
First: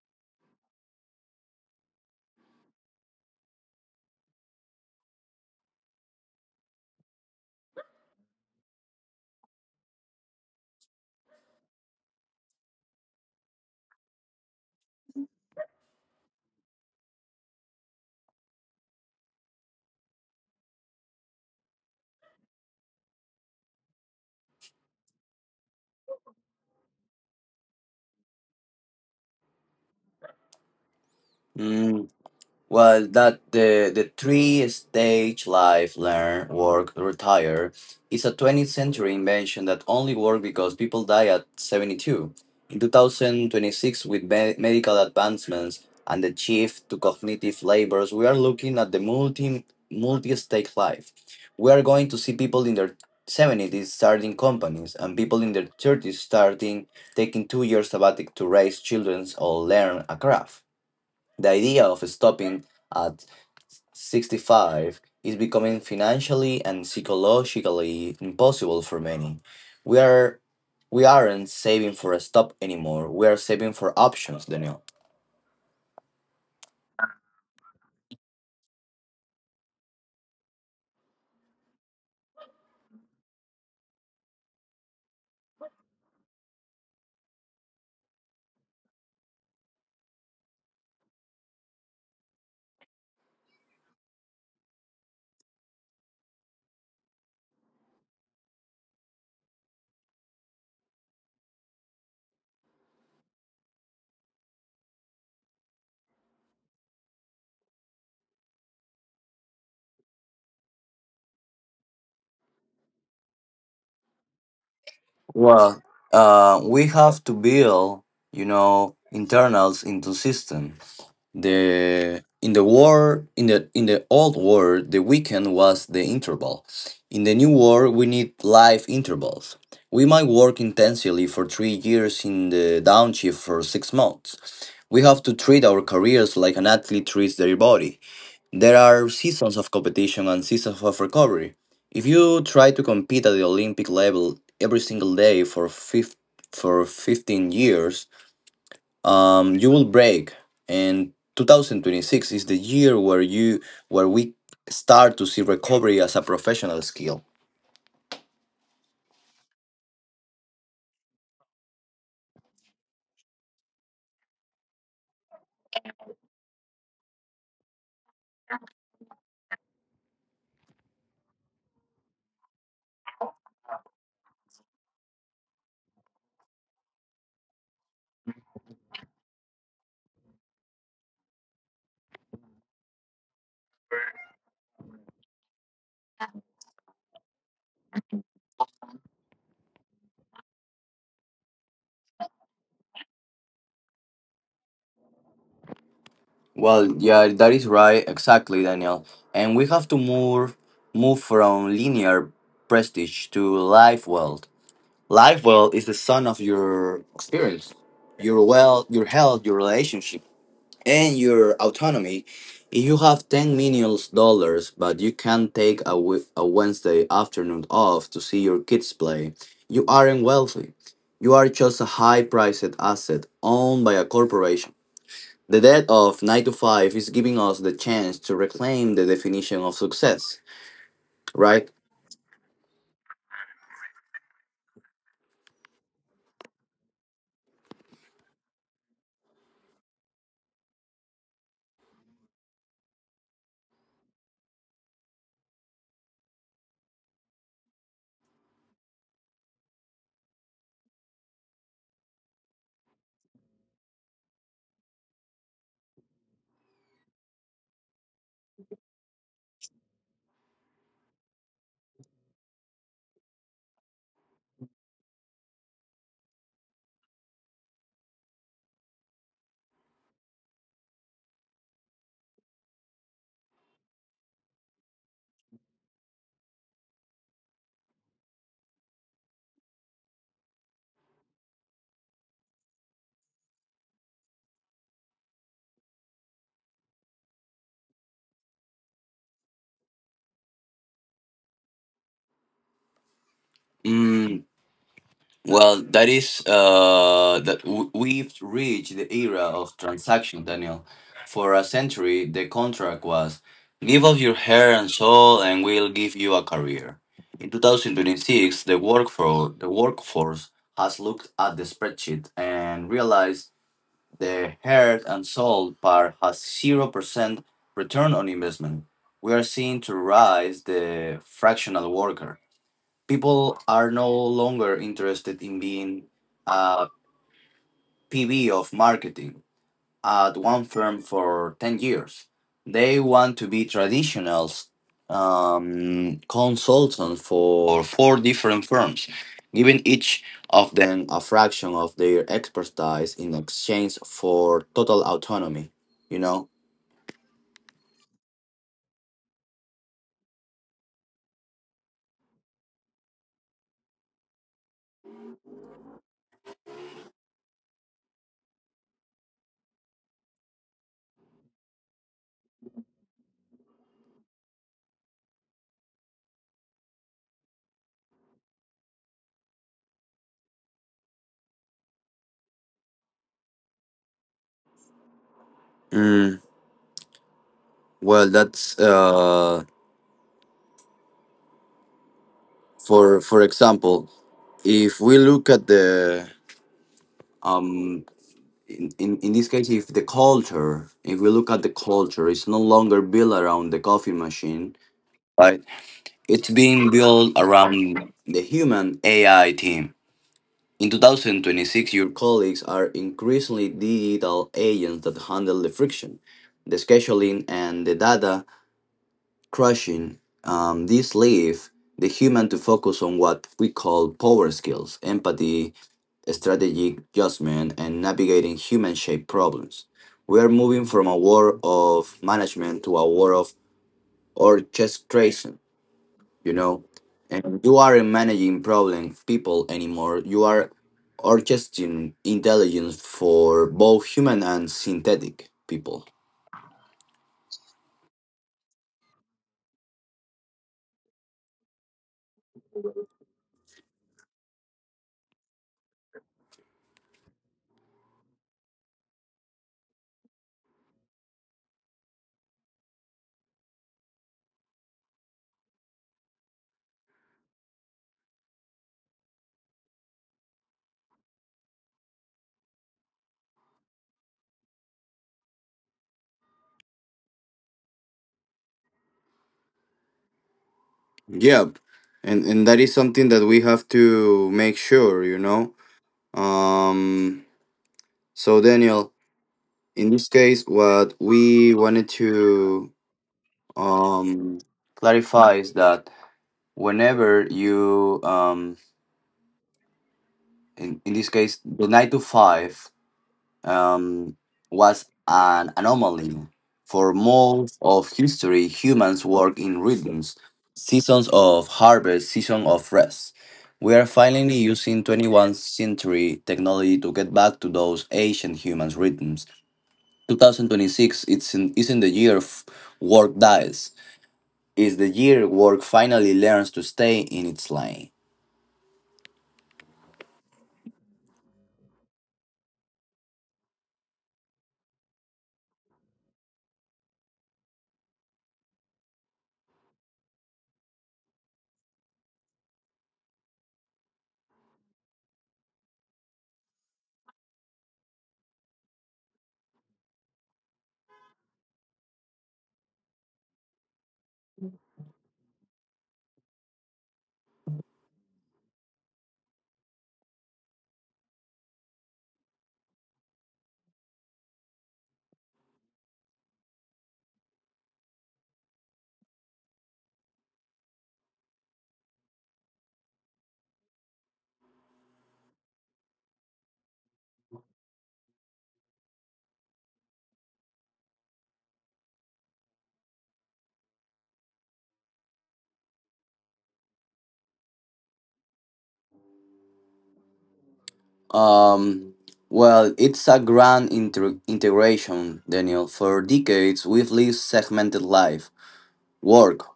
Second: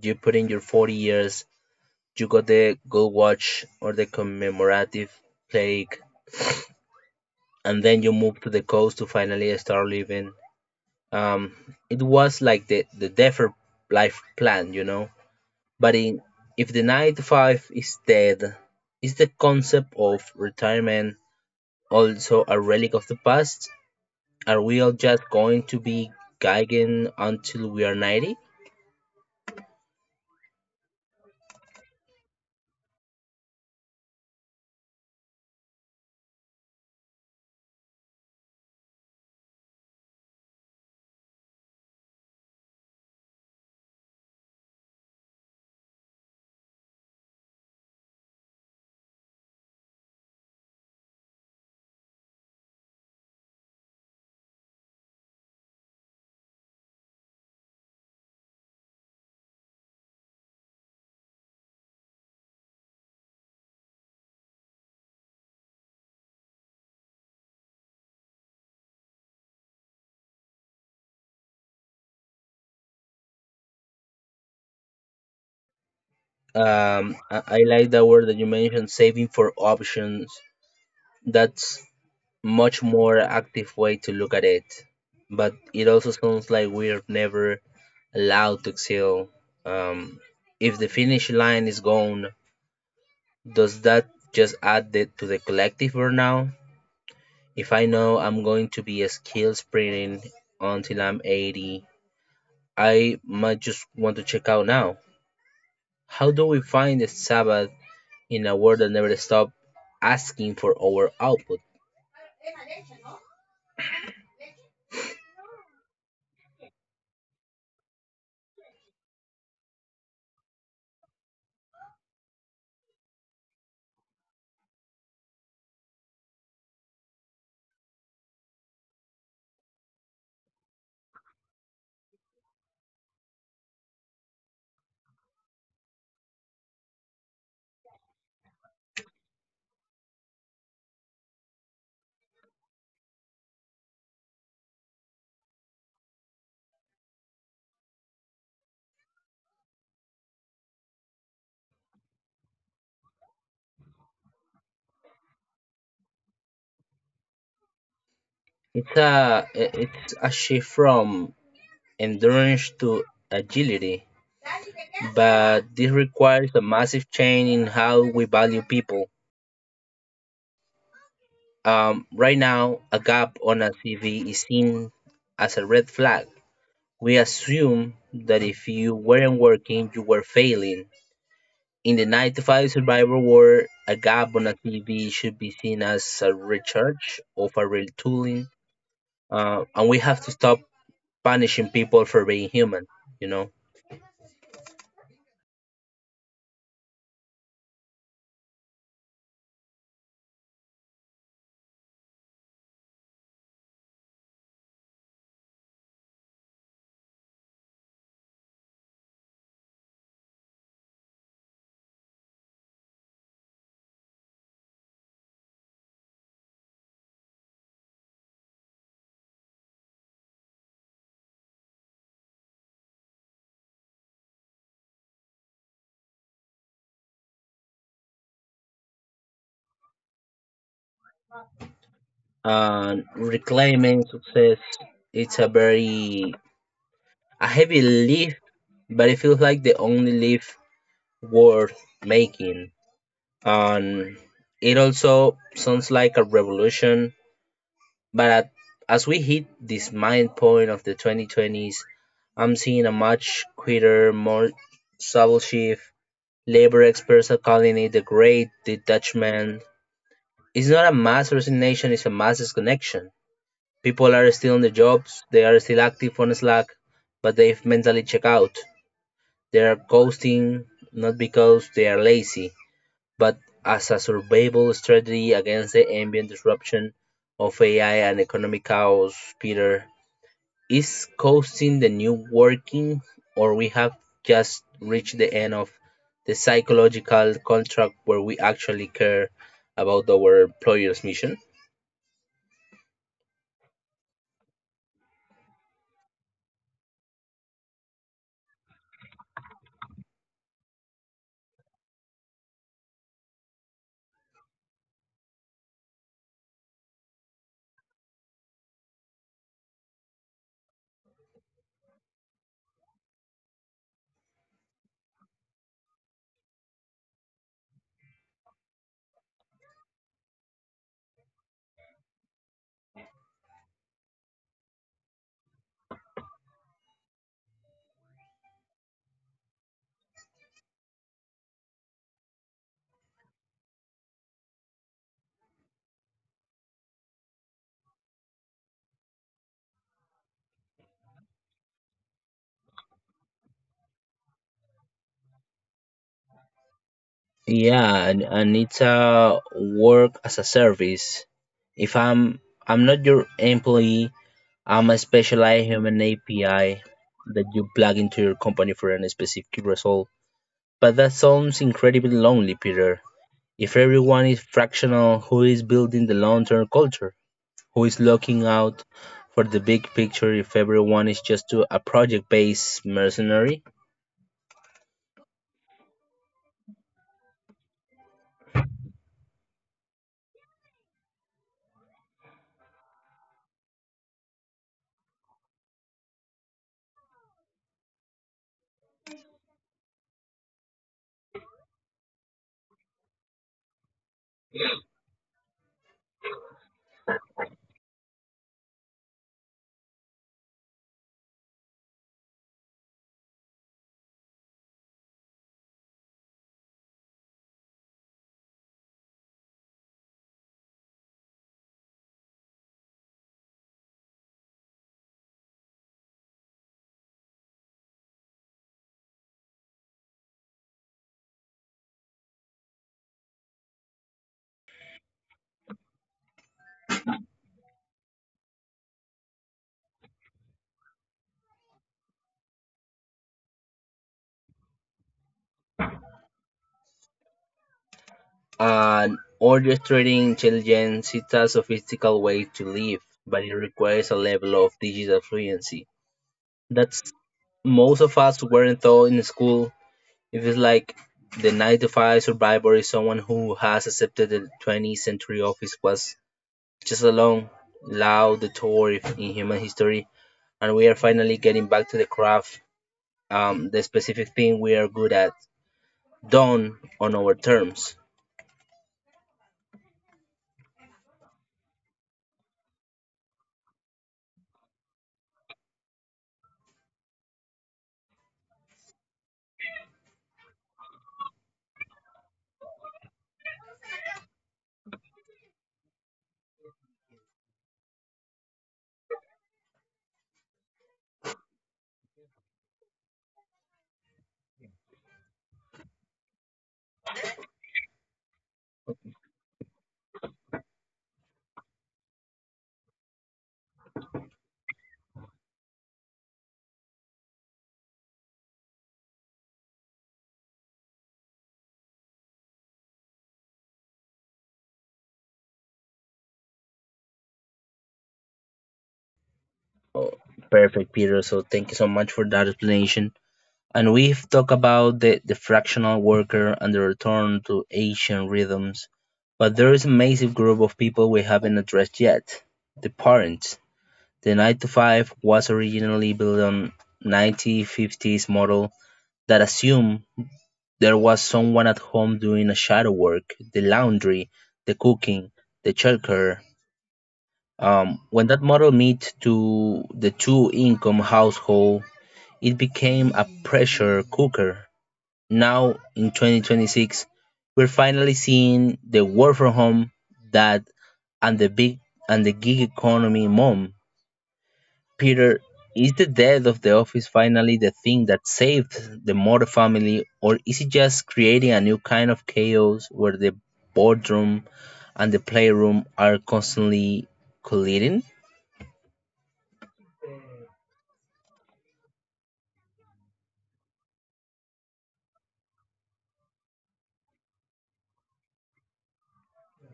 Speaker 1: You put in your 40 years, you got the gold watch or the commemorative plaque, and then you move to the coast to finally start living. Um, it was like the defer life plan, you know? But in If the 9 to 5 is dead, is the concept of retirement also a relic of the past? Are we all just going to be gigging until we are 90?
Speaker 2: Well, that the three stage life, learn, work, retire, is a 20th century invention that only worked because people die at 72. In 2026, with medical advancements and the shift to cognitive labors, we are looking at the multi stake life. We are going to see people in their 70s starting companies and people in their 30s starting taking 2 years sabbatic to raise children or learn a craft. The idea of stopping at 65 is becoming financially and psychologically impossible for many. We are we aren't saving for a stop anymore. We are saving for options, Daniel.
Speaker 1: I like that word that you mentioned, saving for options. That's much more active way to look at it. But it also sounds like we're never allowed to excel. Um, if the finish line is gone, does that just add to the collective burnout? If I know I'm going to be a skill sprinting until I'm 80, I might just want to check out now. How do we find the Sabbath in a world that never stops asking for our output?
Speaker 2: Well, we have to build internals into system. The in the war in the old war the weekend was the interval. In the new war we need life intervals. We might work intensely for 3 years in the downshift for 6 months. We have to treat our careers like an athlete treats their body. There are seasons of competition and seasons of recovery. If you try to compete at the Olympic level every single day for for 15 years, you will break. And 2026 is the year where we start to see recovery as a professional skill.
Speaker 1: It's a shift from endurance to agility, but this requires a massive change in how we value people. Right now, a gap on a CV is seen as a red flag. We assume that if you weren't working, you were failing. In the 9 to 5 survivor world, a gap on a CV should be seen as a recharge of a retooling. And we have to stop punishing people for being human, you know?
Speaker 2: Well, yeah, that is right, exactly, Daniel. And we have to move from linear prestige to life world. Life world is the sum of your experience, your health, your relationship and your autonomy. If you have $10 million, but you can take a Wednesday afternoon off to see your kids play, you aren't wealthy. You are just a high-priced asset owned by a corporation. The death of 9 to 5 is giving us the chance to reclaim the definition of success, right?
Speaker 1: And reclaiming success, it's a heavy lift, but it feels like the only lift worth making. And it also sounds like a revolution. But as we hit this mind point of the 2020s, I'm seeing a much quicker, more subtle shift. Labor experts are calling it the Great Detachment. It's not a mass resignation; it's a mass disconnection. People are still on the jobs, they are still active on Slack, but they've mentally checked out. They are ghosting not because they are lazy, but as a survival strategy against the ambient disruption of AI and economic chaos. Peter, is coasting the new working, or we have just reached the end of the psychological contract where we actually care about our employer's mission?
Speaker 2: Mm. Well, that is that w- we've reached the era of transaction, Daniel. For a century, the contract was give us your hair and soul, and we'll give you a career. In 2026, the workforce has looked at the spreadsheet and realized the hair and soul part has 0% return on investment. We are seeing to rise the fractional worker. People are no longer interested in being a PB of marketing at one firm for 10 years. They want to be traditional consultants for four different firms, giving each of them a fraction of their expertise in exchange for total autonomy, you know?
Speaker 1: Yeah, and it's a work as a service. If I'm I'm not your employee, I'm a specialized human API that you plug into your company for a specific result. But that sounds incredibly lonely, Peter. If everyone is fractional, who is building the long term culture? Who is looking out for the big picture if everyone is a project based mercenary?
Speaker 2: Mm, well, that's for example, if we look at um in this case, if the culture, if we look at the culture, it's no longer built around the coffee machine, right? It's being built around the human AI team. In 2026, your colleagues are increasingly digital agents that handle the friction, the scheduling, and the data crushing. This leave the human to focus on what we call power skills, empathy, strategic judgment, and navigating human shaped problems. We are moving from a war of management to a war of orchestration, you know? And you aren't managing problem people anymore. You are orchestrating intelligence for both human and synthetic people.
Speaker 1: And orchestrating intelligence is a sophisticated way to live, but it requires a level of digital fluency that most of us weren't taught in school. If it's like the 95 survivor is someone who has accepted the 20th century of his was just a long, loud detour in human history, and we are finally getting back to the craft, the specific thing we are good at, done on our terms.
Speaker 2: Yeah. And that is something that we have to make sure. Um so Daniel, in this case what we wanted to um clarifies that whenever in this case the nine to five um was an anomaly. For most of history humans work in rhythms, seasons of harvest, season of rest. We are finally using 21st century technology to get back to those ancient humans rhythms. 2026, it's in, isn't the year of work dies, is the year work finally learns to stay in its lane.
Speaker 1: Oh, perfect, Peter. So thank you so much for that explanation. And we've talked about the fractional worker and the return to ancient rhythms, but there is a massive group of people we haven't addressed yet, the parents. The nine-to-five was originally built on nineteen-fifties model that assumed there was someone at home doing a shadow work, the laundry, the cooking, the childcare. When that model meet to the two-income household, it became a pressure cooker. Now in 2026, we're finally seeing the work from home dad and the big and the gig economy mom. Peter, is the death of the office finally the thing that saved the Mota family, or is it just creating a new kind of chaos where the boardroom and the playroom are constantly colliding?
Speaker 2: Um, well, it's a grand integration, Daniel. For decades, we've lived segmented life, work,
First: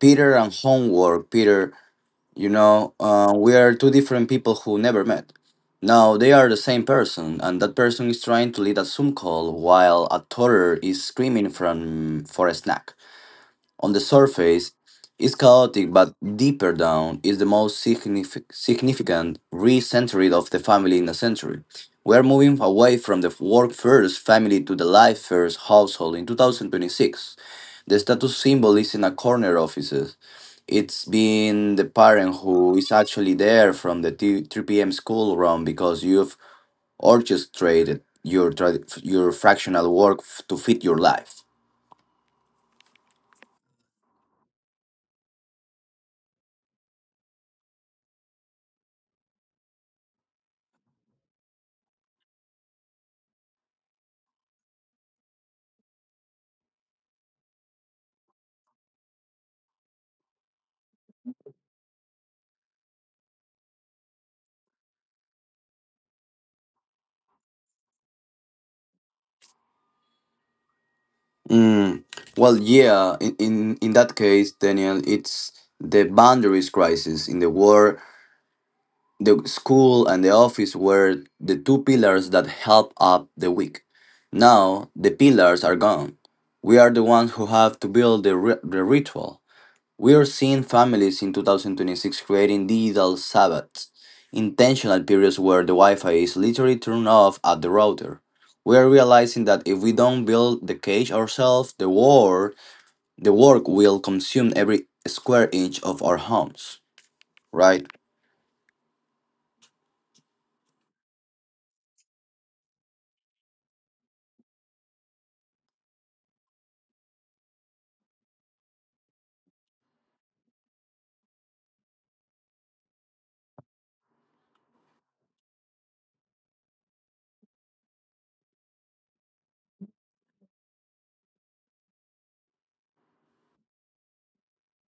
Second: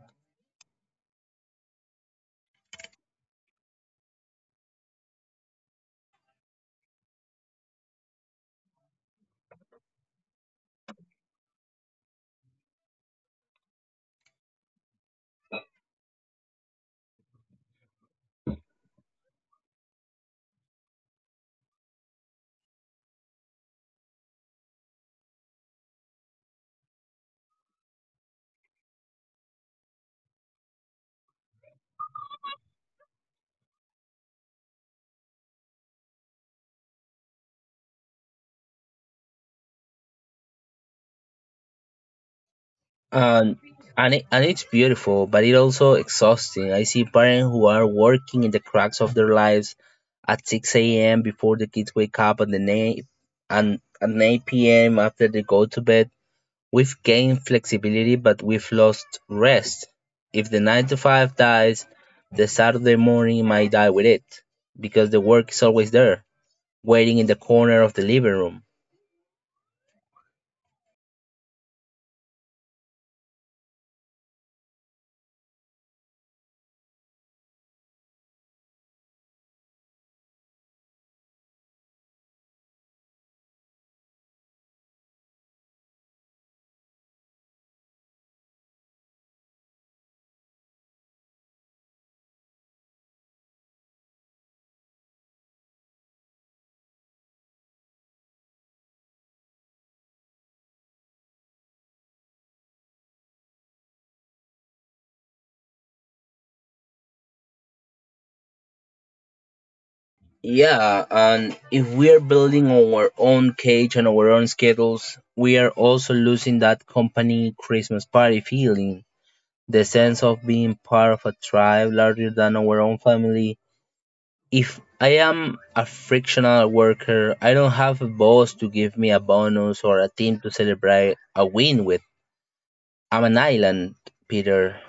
Speaker 2: Peter, and homework, Peter. You know, we are two different people who never met. Now they are the same person, and that person is trying to lead a Zoom call while a toddler is screaming from for a snack. On the surface, is chaotic, but deeper down is the most significant recentering of the family in a century. We are moving away from the work first family to the life first household in 2026. The status symbol is in a corner offices. It's been the parent who is actually there from the 3 p.m. school run because you've orchestrated your fractional work to fit your life.
Speaker 1: And and it's beautiful, but it's also exhausting. I see parents who are working in the cracks of their lives at 6 a.m. before the kids wake up, and at 9 p.m. after they go to bed. We've gained flexibility, but we've lost rest. If the 9 to 5 dies, the Saturday morning might die with it because the work is always there, waiting in the corner of the living room.
Speaker 2: Mm, well, yeah, in that case, Daniel, it's the boundaries crisis in the war. The school and the office were the two pillars that help up the weak. Now, the pillars are gone. We are the ones who have to build the ritual. We are seeing families in 2026 creating digital Sabbaths, intentional periods where the Wi Fi is literally turned off at the router. We are realizing that if we don't build the cage ourselves, the work will consume every square inch of our homes, right?
Speaker 1: Yeah, and if we are building our own cage and our own schedules, we are also losing that company Christmas party feeling, the sense of being part of a tribe larger than our own family. If I am a frictional worker, I don't have a boss to give me a bonus or a team to celebrate a win with. I'm an island, Peter.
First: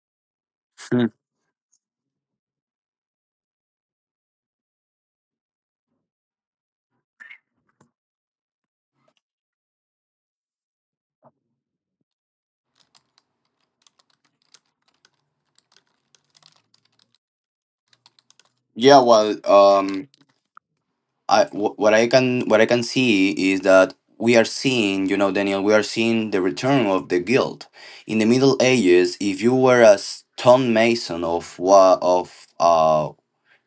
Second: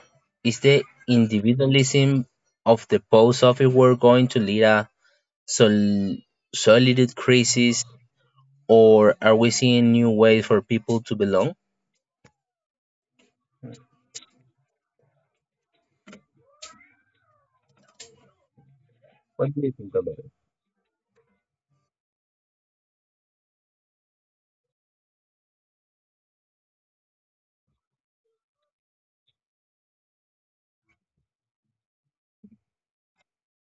Speaker 1: Is the
Speaker 2: Mm.
Speaker 1: individualism of the post office work going to lead a sol- solid crisis, or are we seeing new ways for people to belong?
Speaker 2: Yeah. Well, I wh- what I can see is that we are seeing, you know, Daniel, we are seeing the return of the guild. In the Middle Ages, if you were a stone mason of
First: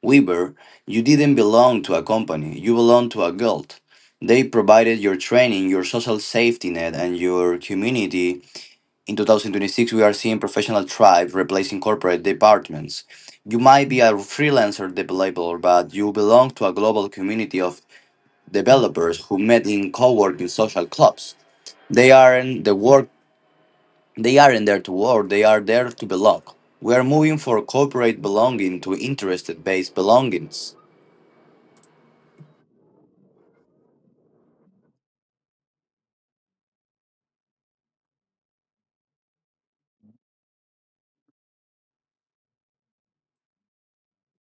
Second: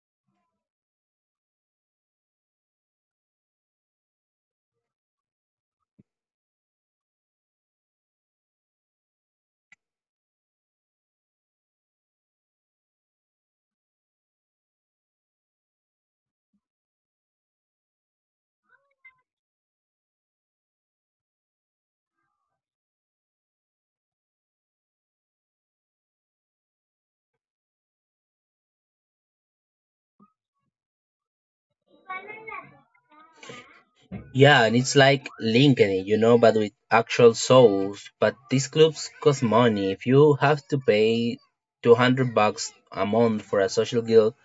Speaker 2: weaver, you didn't belong to a company. You belonged to a guild. They provided your training, your social safety net, and your community. In 2026, we are seeing professional tribes replacing corporate departments. You might be a freelancer developer, but you belong to a global community of developers who met in co-working social clubs. They aren't the work. They aren't there to work. They are there to belong. We are moving from corporate belonging to interest-based belongings.
Speaker 1: Yeah, and it's like Linkedin, you know, but with actual souls. But these clubs cost money. If you have to pay $200 a month for a social guild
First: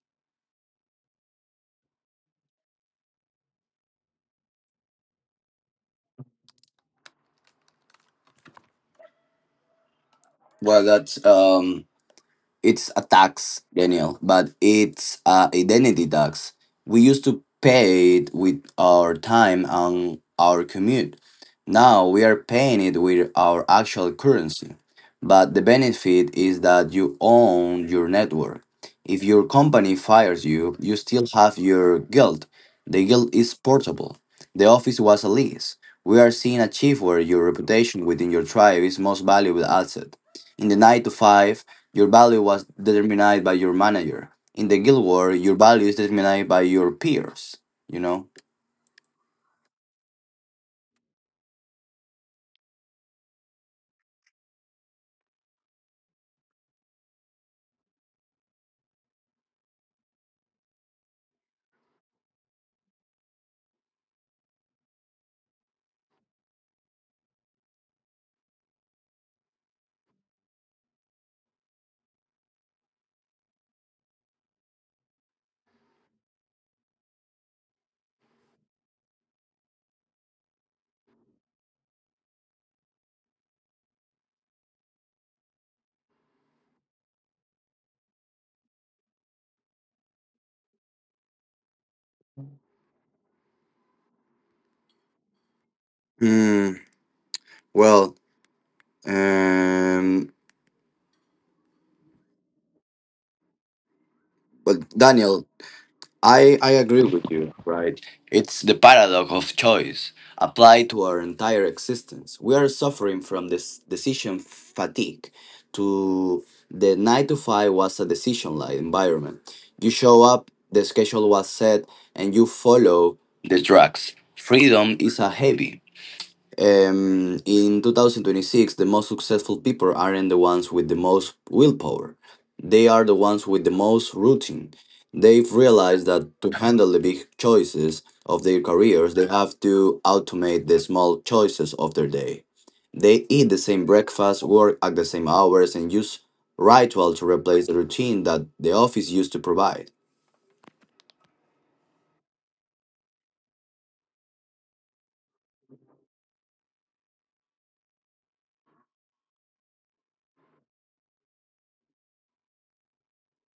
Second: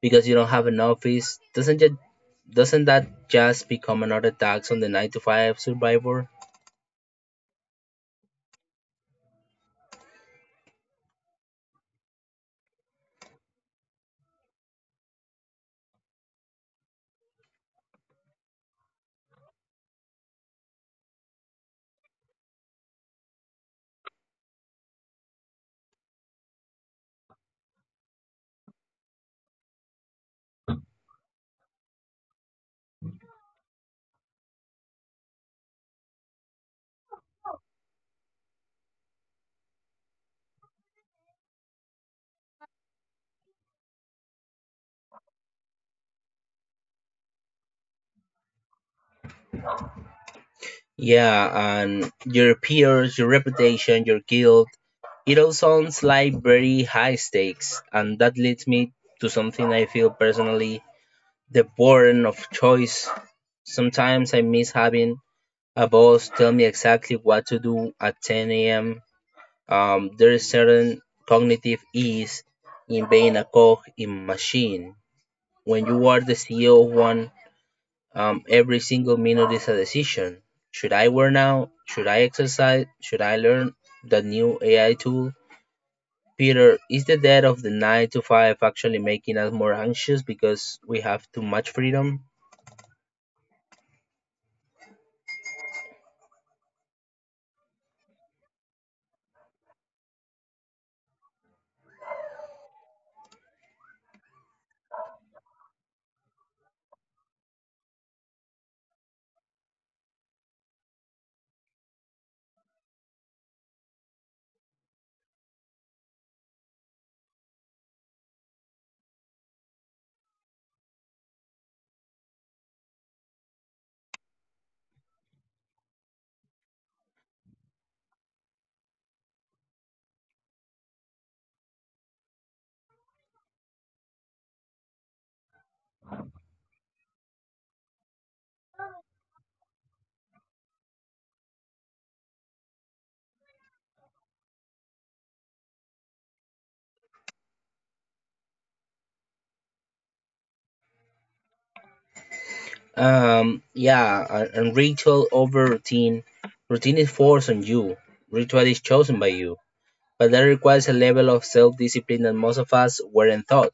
Speaker 1: because you don't have an office, doesn't that just become another tax on the 9 to 5 survivor?
Speaker 2: Well, that's It's a tax, Daniel, but it's a identity tax. We used to pay it with our time and our commute. Now we are paying it with our actual currency. But the benefit is that you own your network. If your company fires you, you still have your guild. The guild is portable. The office was a lease. We are seeing a shift where your reputation within your tribe is most valuable asset. In the 9 to 5, your value was determined by your manager. In the guild war, your value is determined by your peers. You know.
Speaker 1: Yeah, and your peers, your reputation, your guild, it all sounds like very high stakes. And that leads me to something I feel personally, the burden of choice. Sometimes I miss having a boss tell me exactly what to do at 10 a.m. There is certain cognitive ease in being a cog in a machine. When you are the CEO of one, every single minute is a decision. Should I work now? Should I exercise? Should I learn the new AI tool? Peter, is the death of the 9 to 5 actually making us more anxious because we have too much freedom?
Speaker 2: Hmm. Well. Um. But Daniel, I agree with you, right? It's the paradox of choice applied to our entire existence. We are suffering from this decision fatigue. To The 9 to 5 was a decision light environment. You show up, the schedule was set, and you follow the tracks. Freedom is a heavy. In 2026, the most successful people aren't the ones with the most willpower. They are the ones with the most routine. They've realized that to handle the big choices of their careers, they have to automate the small choices of their day. They eat the same breakfast, work at the same hours, and use ritual to replace the routine that the office used to provide.
Speaker 1: And ritual over routine. Routine is forced on you. Ritual is chosen by you. But that requires a level of self-discipline that most of us weren't taught.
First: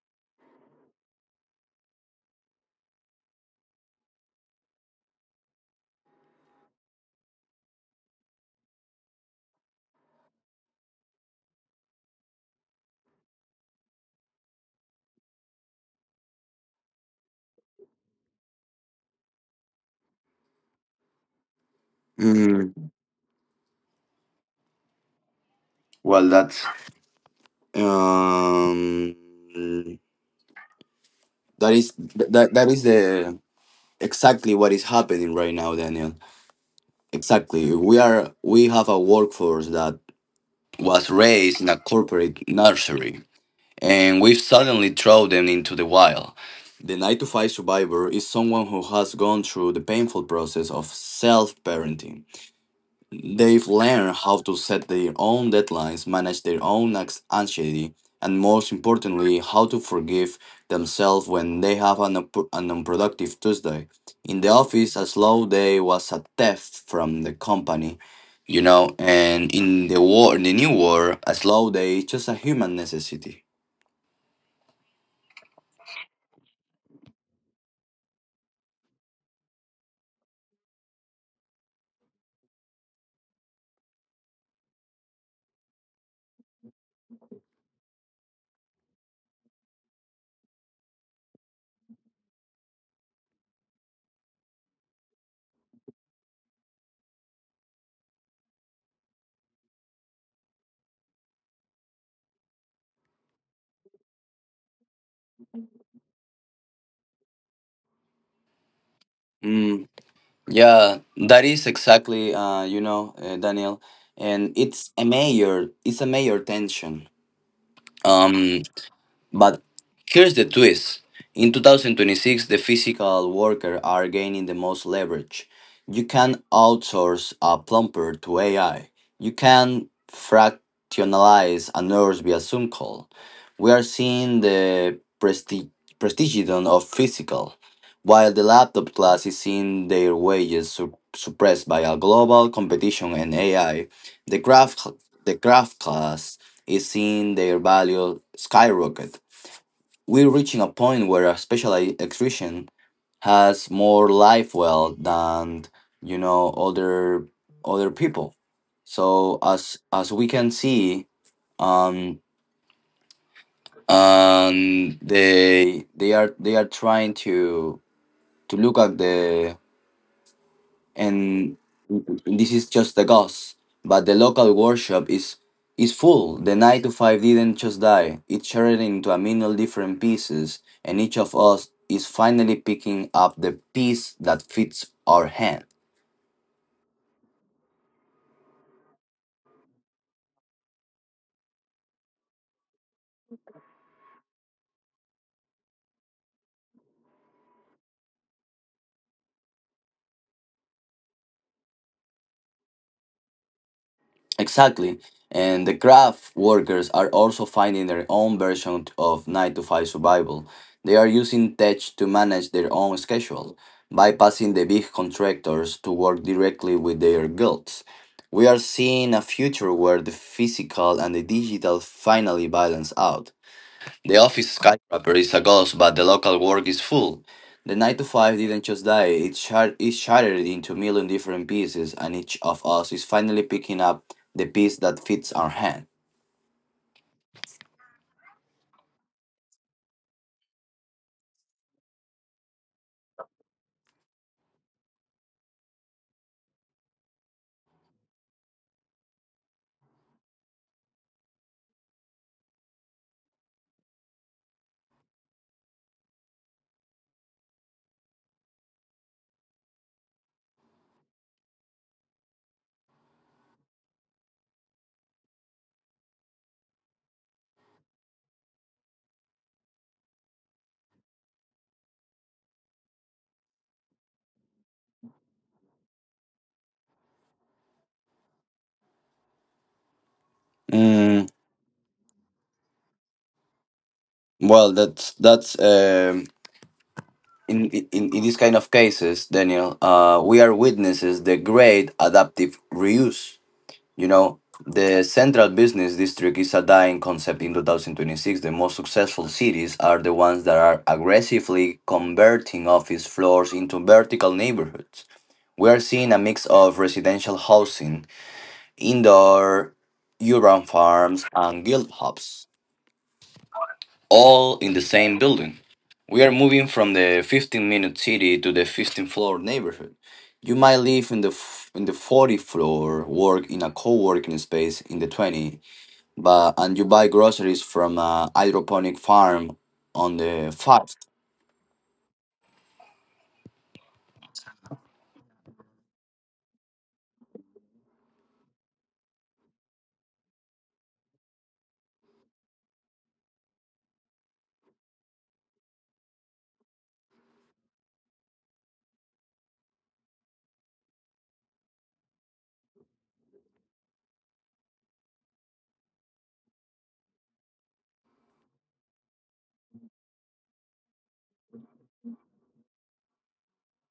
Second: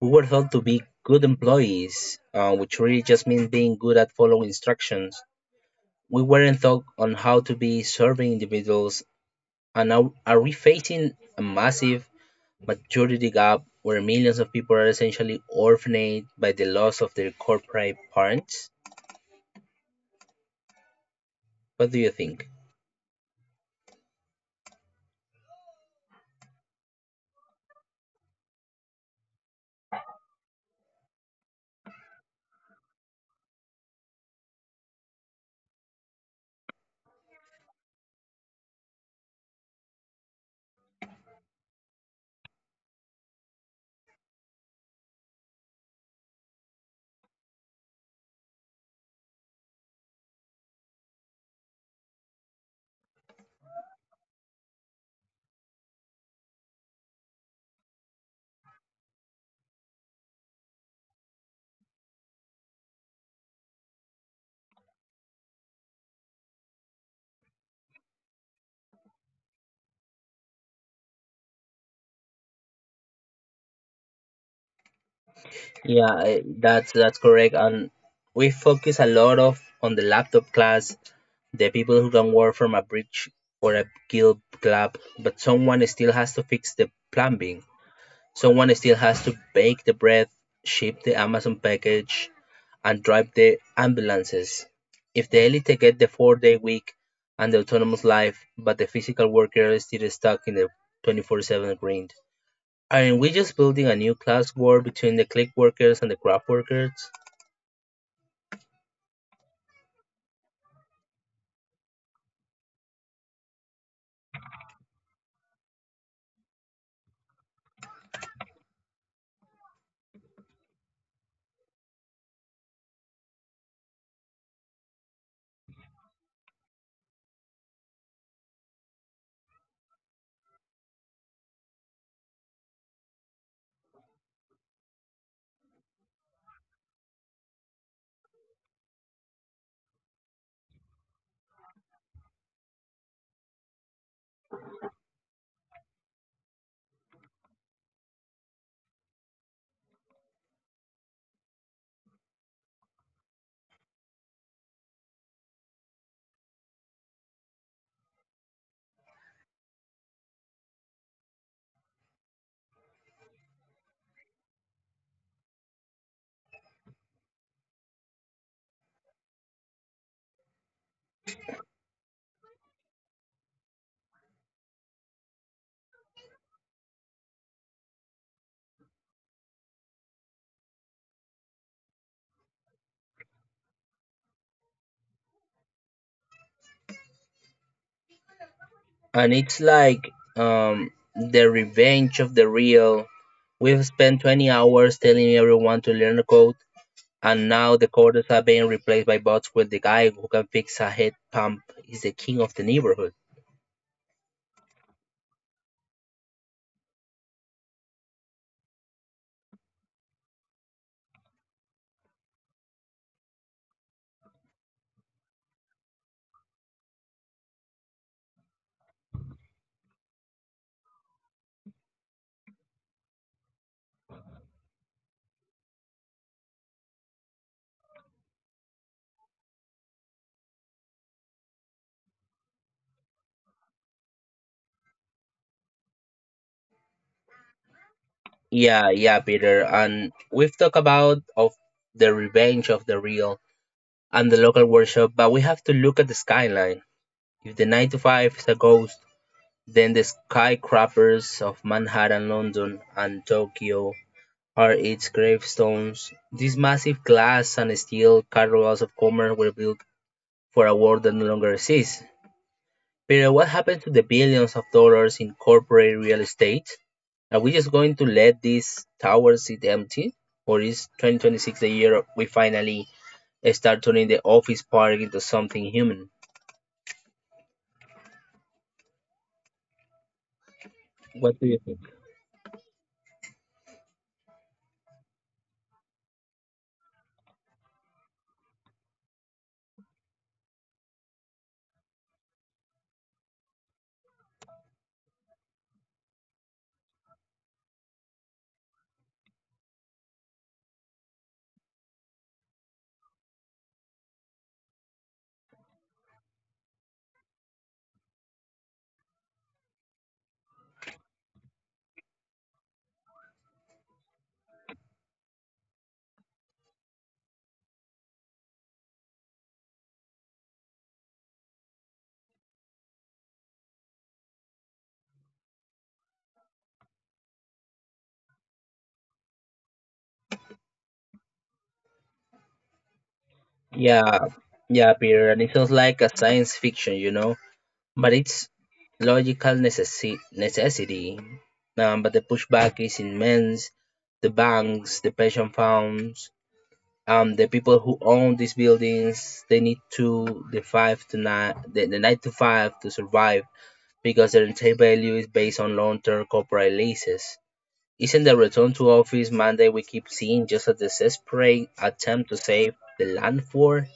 Speaker 1: We were taught to be good employees, which really just means being good at following instructions. We weren't taught on how to be serving individuals, and now are we facing a massive maturity gap where millions of people are essentially orphaned by the loss of their corporate parents? What do you think?
Speaker 2: Mm, well, that's um, that is that that is the exactly what is happening right now, Daniel. Exactly. We have a workforce that was raised in a corporate nursery, and we've suddenly thrown them into the wild. The 9 to 5 survivor is someone who has gone through the painful process of self parenting. They've learned how to set their own deadlines, manage their own anxiety, and most importantly, how to forgive themselves when they have an unproductive Tuesday. In the office, a slow day was a theft from the company, and in the new war, a slow day is just a human necessity.
Speaker 1: Yeah, that's correct. And we focus a lot of on the laptop class, the people who can work from a bridge or a guild club, but someone still has to fix the plumbing. Someone still has to bake the bread, ship the Amazon package, and drive the ambulances. If the elite get the four-day week and the autonomous life, but the physical worker is still stuck in the 24/7 grind, aren't we just building a new class war between the click workers and the craft workers?
Speaker 2: Mm, yeah, that is exactly, Daniel, and it's a major tension. Um, But here's the twist. In 2026, the physical worker are gaining the most leverage. You can outsource a plumber to AI. You can fractionalize a nurse via Zoom call. We are seeing the prestigion of physical, while the laptop class is seeing their wages suppressed by a global competition and AI. The craft, the craft class is seeing their value skyrocket. We're reaching a point where a specialized extraction has more life well than you know other other people. So, as we can see, um, they are trying to look at the and this is just the ghost. But the local workshop is full. The 9 to 5 didn't just die; it shattered into a million different pieces, and each of us is finally picking up the piece that fits our hand.
Speaker 1: And it's like, the revenge of the real. We've spent 20 hours telling everyone to learn the code, and now the coders are being replaced by bots with the guy who can fix a head pump is the king of the neighborhood.
Speaker 2: Exactly. And the craft workers are also finding their own version of 9 to 5 survival. They are using tech to manage their own schedule, bypassing the big contractors to work directly with their guilds. We are seeing a future where the physical and the digital finally balance out. The office skyscraper is a ghost, but the local work is full. The 9 to 5 didn't just die, it shattered into a million different pieces, and each of us is finally picking up the piece that fits our hand.
Speaker 1: Yeah, yeah, Peter. And we've talked about of the revenge of the real and the local workshop, but we have to look at the skyline. If the nine to five is a ghost, then the skyscrapers of Manhattan, London, and Tokyo are its gravestones. These massive glass and steel cartwheels of commerce were built for a world that no longer exists. But what happened to the billions of dollars in corporate real estate? Are we just going to let these towers sit empty? Or is 2026 the year we finally start turning the office park into something human?
Speaker 2: Mm, well, that's In these kind of cases, Daniel, we are witnesses the great adaptive reuse. You know, the central business district is a dying concept in 2026. The most successful cities are the ones that are aggressively converting office floors into vertical neighborhoods. We are seeing a mix of residential housing, indoor urban farms, and guild hubs, all in the same building. We are moving from the 15-minute city to the 15-floor neighborhood. You might live in the in the 40th floor, work in a co-working space in the 20, but and you buy groceries from a hydroponic farm on the farm.
Speaker 1: Yeah, yeah, Peter, and it feels like a science fiction, you know? But it's logical necessity. But the pushback is immense. The banks, the pension funds, the people who own these buildings, they need to the five to nine, the nine to five to survive because their entire value is based on long-term corporate leases. Isn't the return to office mandate we keep seeing just a desperate attempt to save the land for,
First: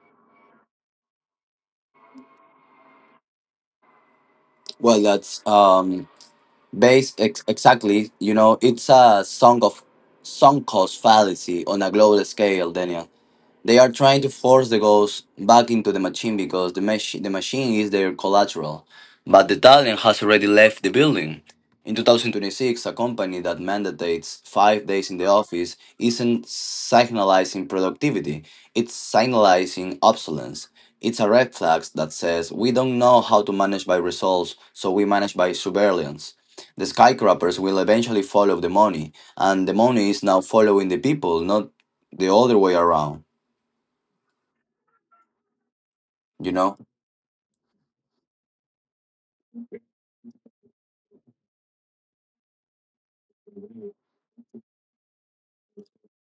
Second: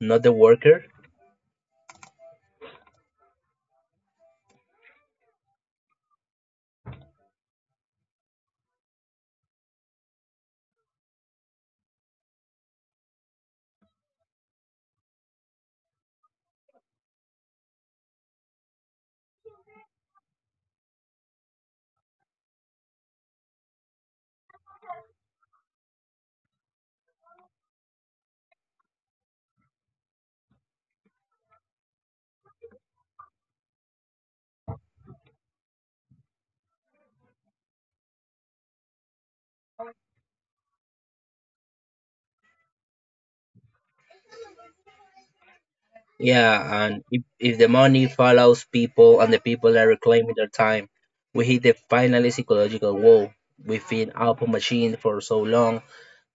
Speaker 1: not the worker?
Speaker 2: Well, that's um exactly. You know, it's a song of sunk cost fallacy on a global scale, Daniel. They are trying to force the ghost back into the machine because the machine is their collateral. But the talent has already left the building. In 2026, a company that mandates 5 days in the office isn't signalizing productivity, it's signalizing obsolescence. It's a red flag that says we don't know how to manage by results, so we manage by surveillance. The skyscrapers will eventually follow the money, and the money is now following the people, not the other way around. you know
Speaker 1: Yeah, and if the money follows people and the people are reclaiming their time, we hit the final psychological wall. We've been output machine for so long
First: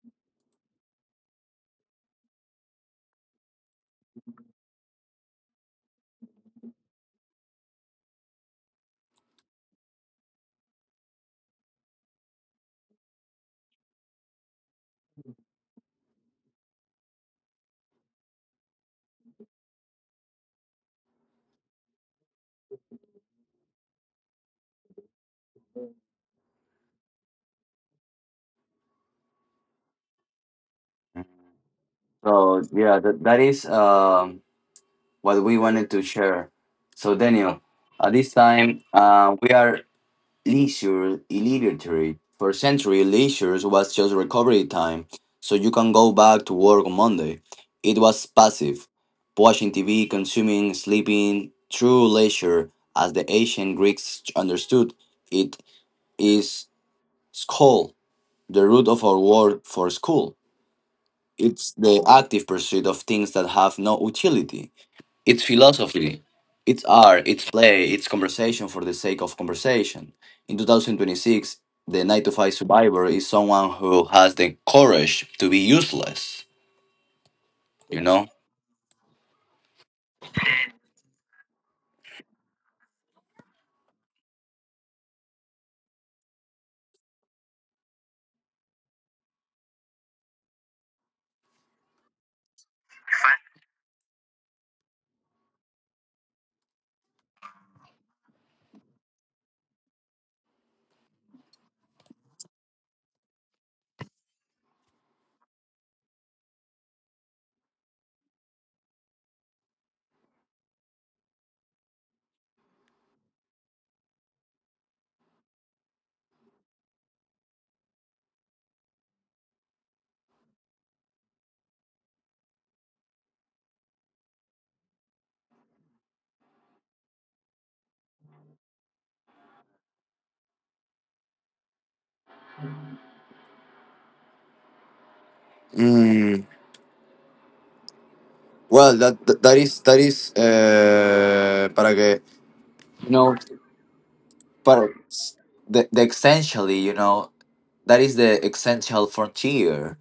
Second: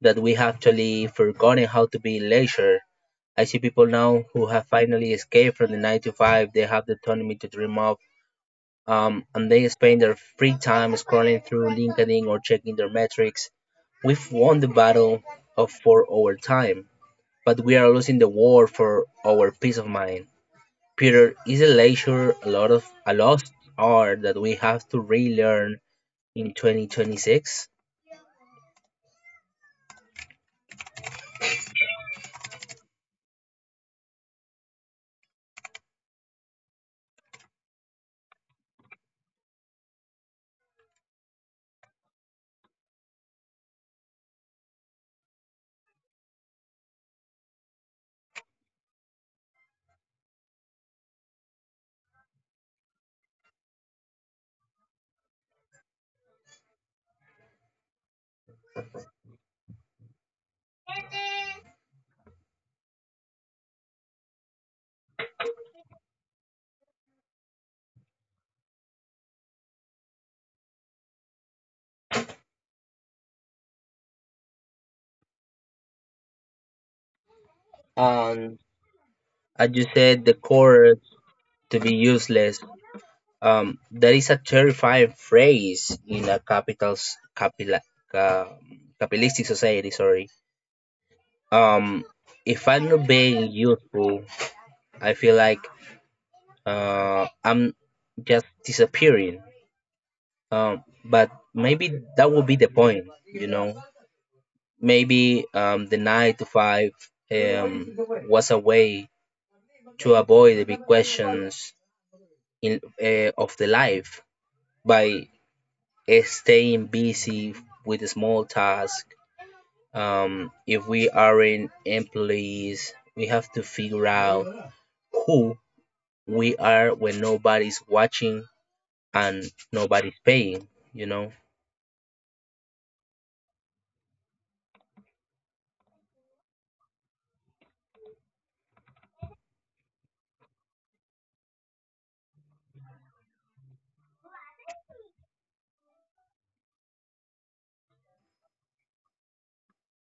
Speaker 1: that we have actually forgotten how to be leisure. I see people now who have finally escaped from the 9 to 5, they have the autonomy to dream of, and they spend their free time scrolling through LinkedIn or checking their metrics. We've won the battle of for our time, but we are losing the war for our peace of mind. Peter is a lecturer a lot of a lost art that we have to relearn in 2026.
Speaker 2: so, yeah, that is what we wanted to share, so Daniel. At this time, we are leisure illiterate. For century leisure was just recovery time, so you can go back to work on Monday. It was passive: watching TV, consuming, sleeping. True leisure, as the ancient Greeks understood it, is school, the root of our word for school. It's the active pursuit of things that have no utility. It's philosophy. It's art, it's play, it's conversation for the sake of conversation. In 2026, the 9 to 5 survivor is someone who has the courage to be useless, you know?
Speaker 1: And as you said, the chorus to be useless. That is a terrifying phrase in a ca, capitalistic society. Sorry. Um, if I'm not being useful, I feel like I'm just disappearing. But maybe that would be the point, you know. Maybe the nine to five um, was a way to avoid the big questions in, of the life by staying busy with the small tasks. If we aren't employees, we have to figure out who we are when nobody's watching and nobody's paying. You know,
Speaker 2: Mm, well, that that that is para que. You know, but the essentially. That is the essential frontier.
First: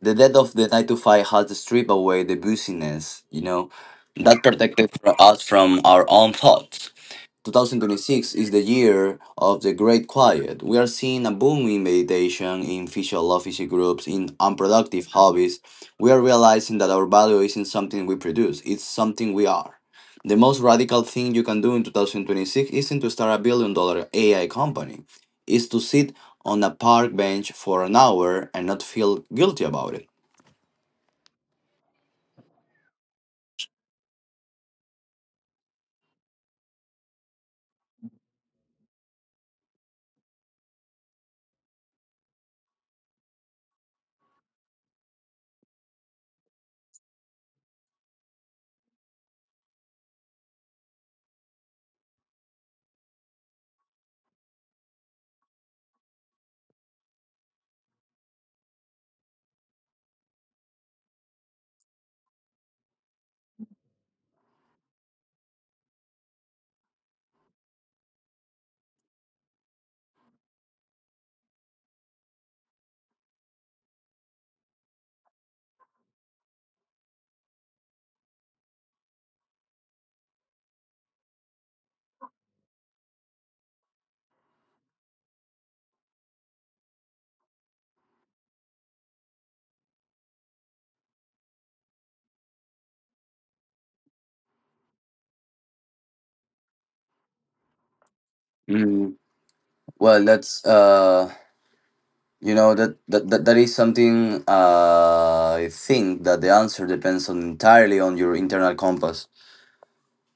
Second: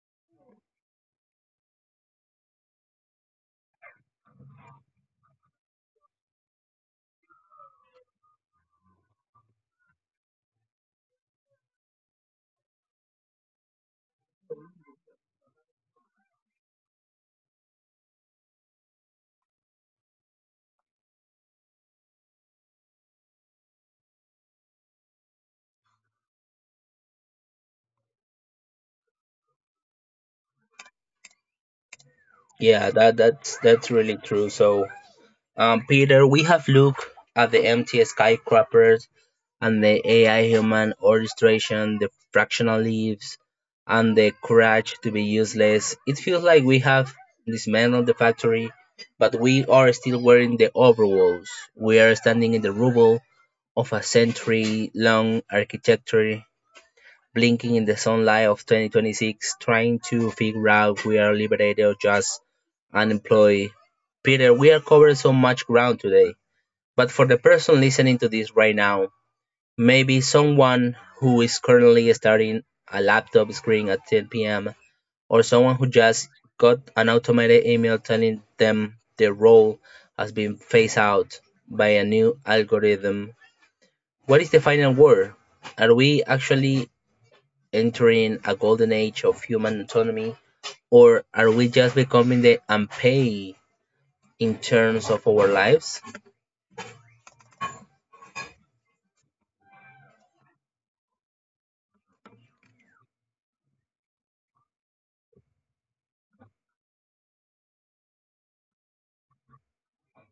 Speaker 2: The death of the 9 to 5 has stripped away the busyness, that protected us from our own thoughts. 2026 is the year of the Great Quiet. We are seeing a boom in meditation, in physical office groups, in unproductive hobbies. We are realizing that our value isn't something we produce, it's something we are. The most radical thing you can do in 2026 isn't to start a billion-dollar AI company, it's to sit on a park bench for an hour and not feel guilty about it.
Speaker 1: yeah, that's really true. So Peter, we have looked at the empty skyscrapers and the AI human orchestration, the fractional leaves, and the courage to be useless. It feels like we have dismantled the factory, but we are still wearing the overalls. We are standing in the rubble of a century long architecture blinking in the sunlight of 2026, trying to figure out if we are liberated or just unemployed. Peter, we are covering so much ground today. But for the person listening to this right now, maybe someone who is currently starting a laptop screen at 10 p.m., or someone who just got an automated email telling them their role has been phased out by a new algorithm. What is the final word? Are we actually entering a golden age of human autonomy, or are we just becoming the unpaid in terms of our lives?
Speaker 2: Mm, well, that's You know that that that, that is something I think that the answer depends on entirely on your internal compass.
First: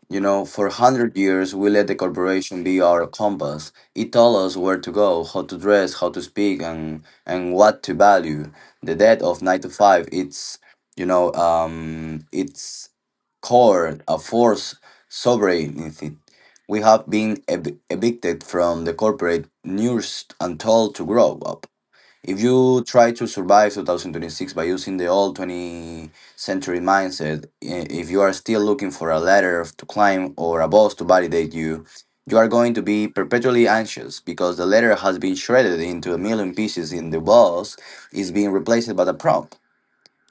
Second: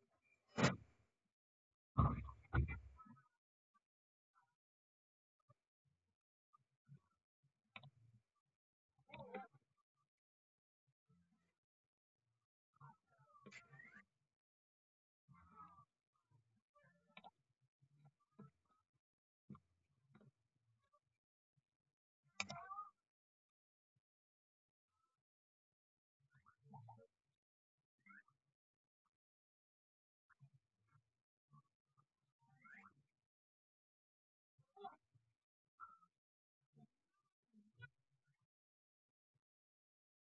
Speaker 2: You know, for 100 years we let the corporation be our compass. It told us where to go, how to dress, how to speak, and what to value. The death of 9 to 5. It's you know it's core a force sovereignty. We have been evicted from the corporate nurse and told to grow up. If you try to survive 2026 by using the old 20th century mindset, if you are still looking for a ladder to climb or a boss to validate you, you are going to be perpetually anxious because the ladder has been shredded into a million pieces and the boss is being replaced by the prompt,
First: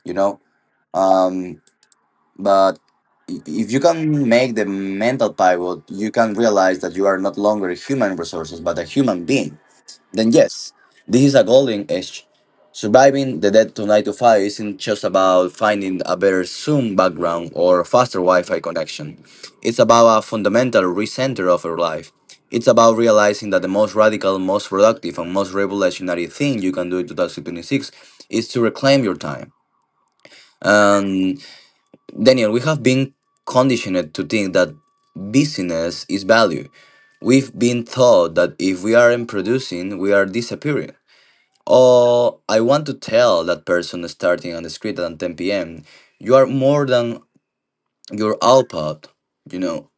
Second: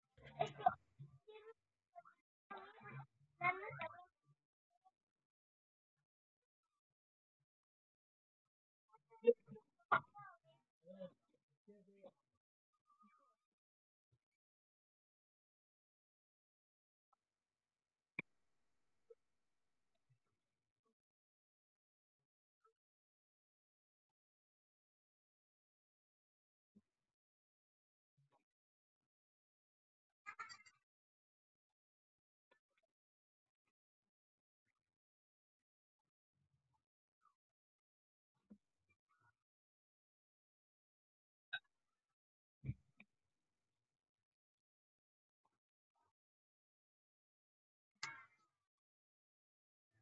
Speaker 2: you know? Um, but if you can make the mental pivot, you can realize that you are not longer human resources but a human being, then yes, this is a golden age. Surviving the dead to 9 to 5 isn't just about finding a better Zoom background or a faster Wi Fi connection. It's about a fundamental recenter of your life. It's about realizing that the most radical, most productive, and most revolutionary thing you can do in 2026 is to reclaim your time. And Daniel, we have been conditioned to think that busyness is value. We've been taught that if we aren't producing, we are disappearing. Oh, I want to tell that person starting on the street at 10 p.m. You are more than your output, you know,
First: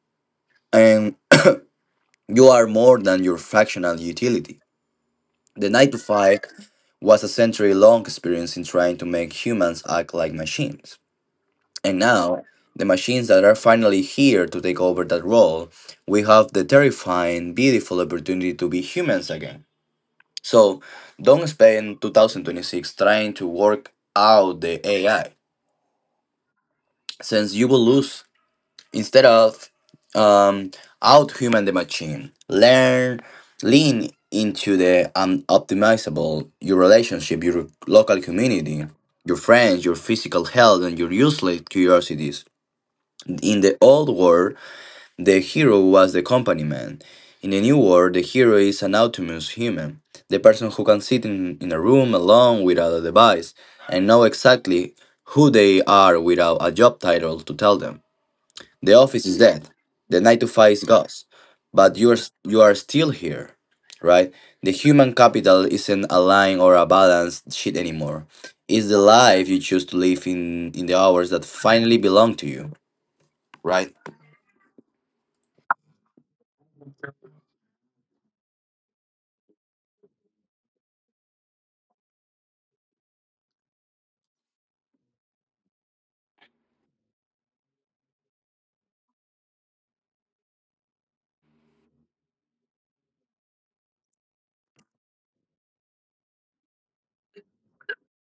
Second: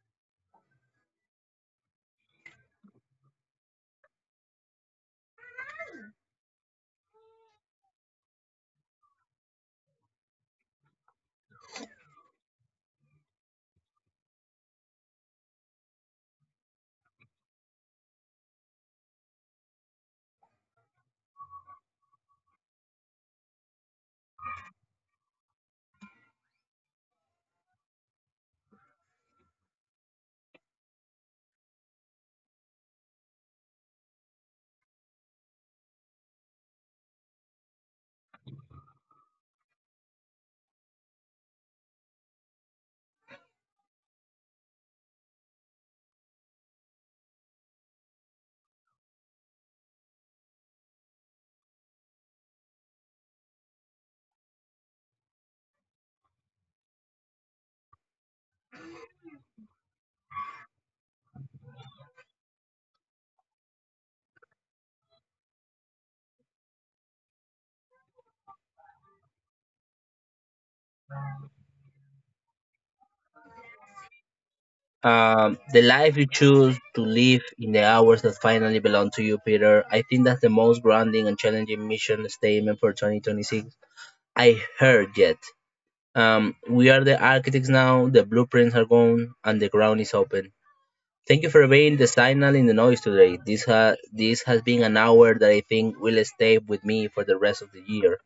Speaker 2: and you are more than your fractional utility. The 9 to 5 was a century long experience in trying to make humans act like machines. And now, the machines that are finally here to take over that role, we have the terrifying, beautiful opportunity to be humans again. So, don't spend 2026 trying to work out the AI, since you will lose. Instead of um, outhuman the machine, learn, lean into the unoptimizable your relationship, your local community, your friends, your physical health, and your useless curiosities. In the old world, the hero was the company man. In the new world, the hero is an autonomous human, the person who can sit in a room alone without a device and know exactly who they are without a job title to tell them. The office is dead. The 9 to 5 is gone. But you are still here, right? The human capital isn't a line or a balanced sheet anymore. It's the life you choose to live in the hours that finally belong to you, right?
Speaker 1: The life you choose to live in the hours that finally belong to you, Peter. I think that's the most grounding and challenging mission statement for 2026 I heard yet. We are the architects now, the blueprints are gone, and the ground is open. Thank you for being the signal in the noise today. This has been an hour that I think will stay with me for the rest of the year.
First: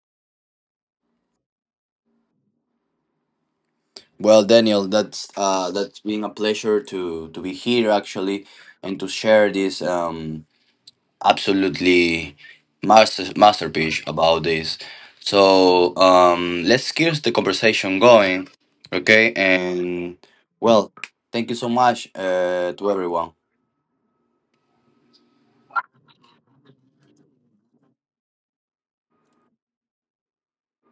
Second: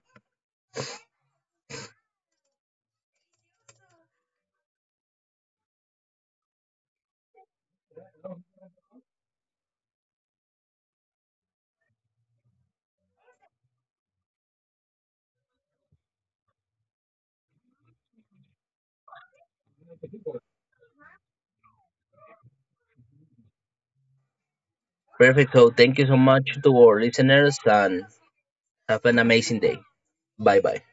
Speaker 2: Well, Daniel, that's been a pleasure to be here actually, and to share this absolutely masterpiece about this. So, let's keep the conversation going, okay? And well, thank you so much to everyone.
Speaker 1: Perfect. So thank you so much to our listeners and have an amazing day. Bye bye.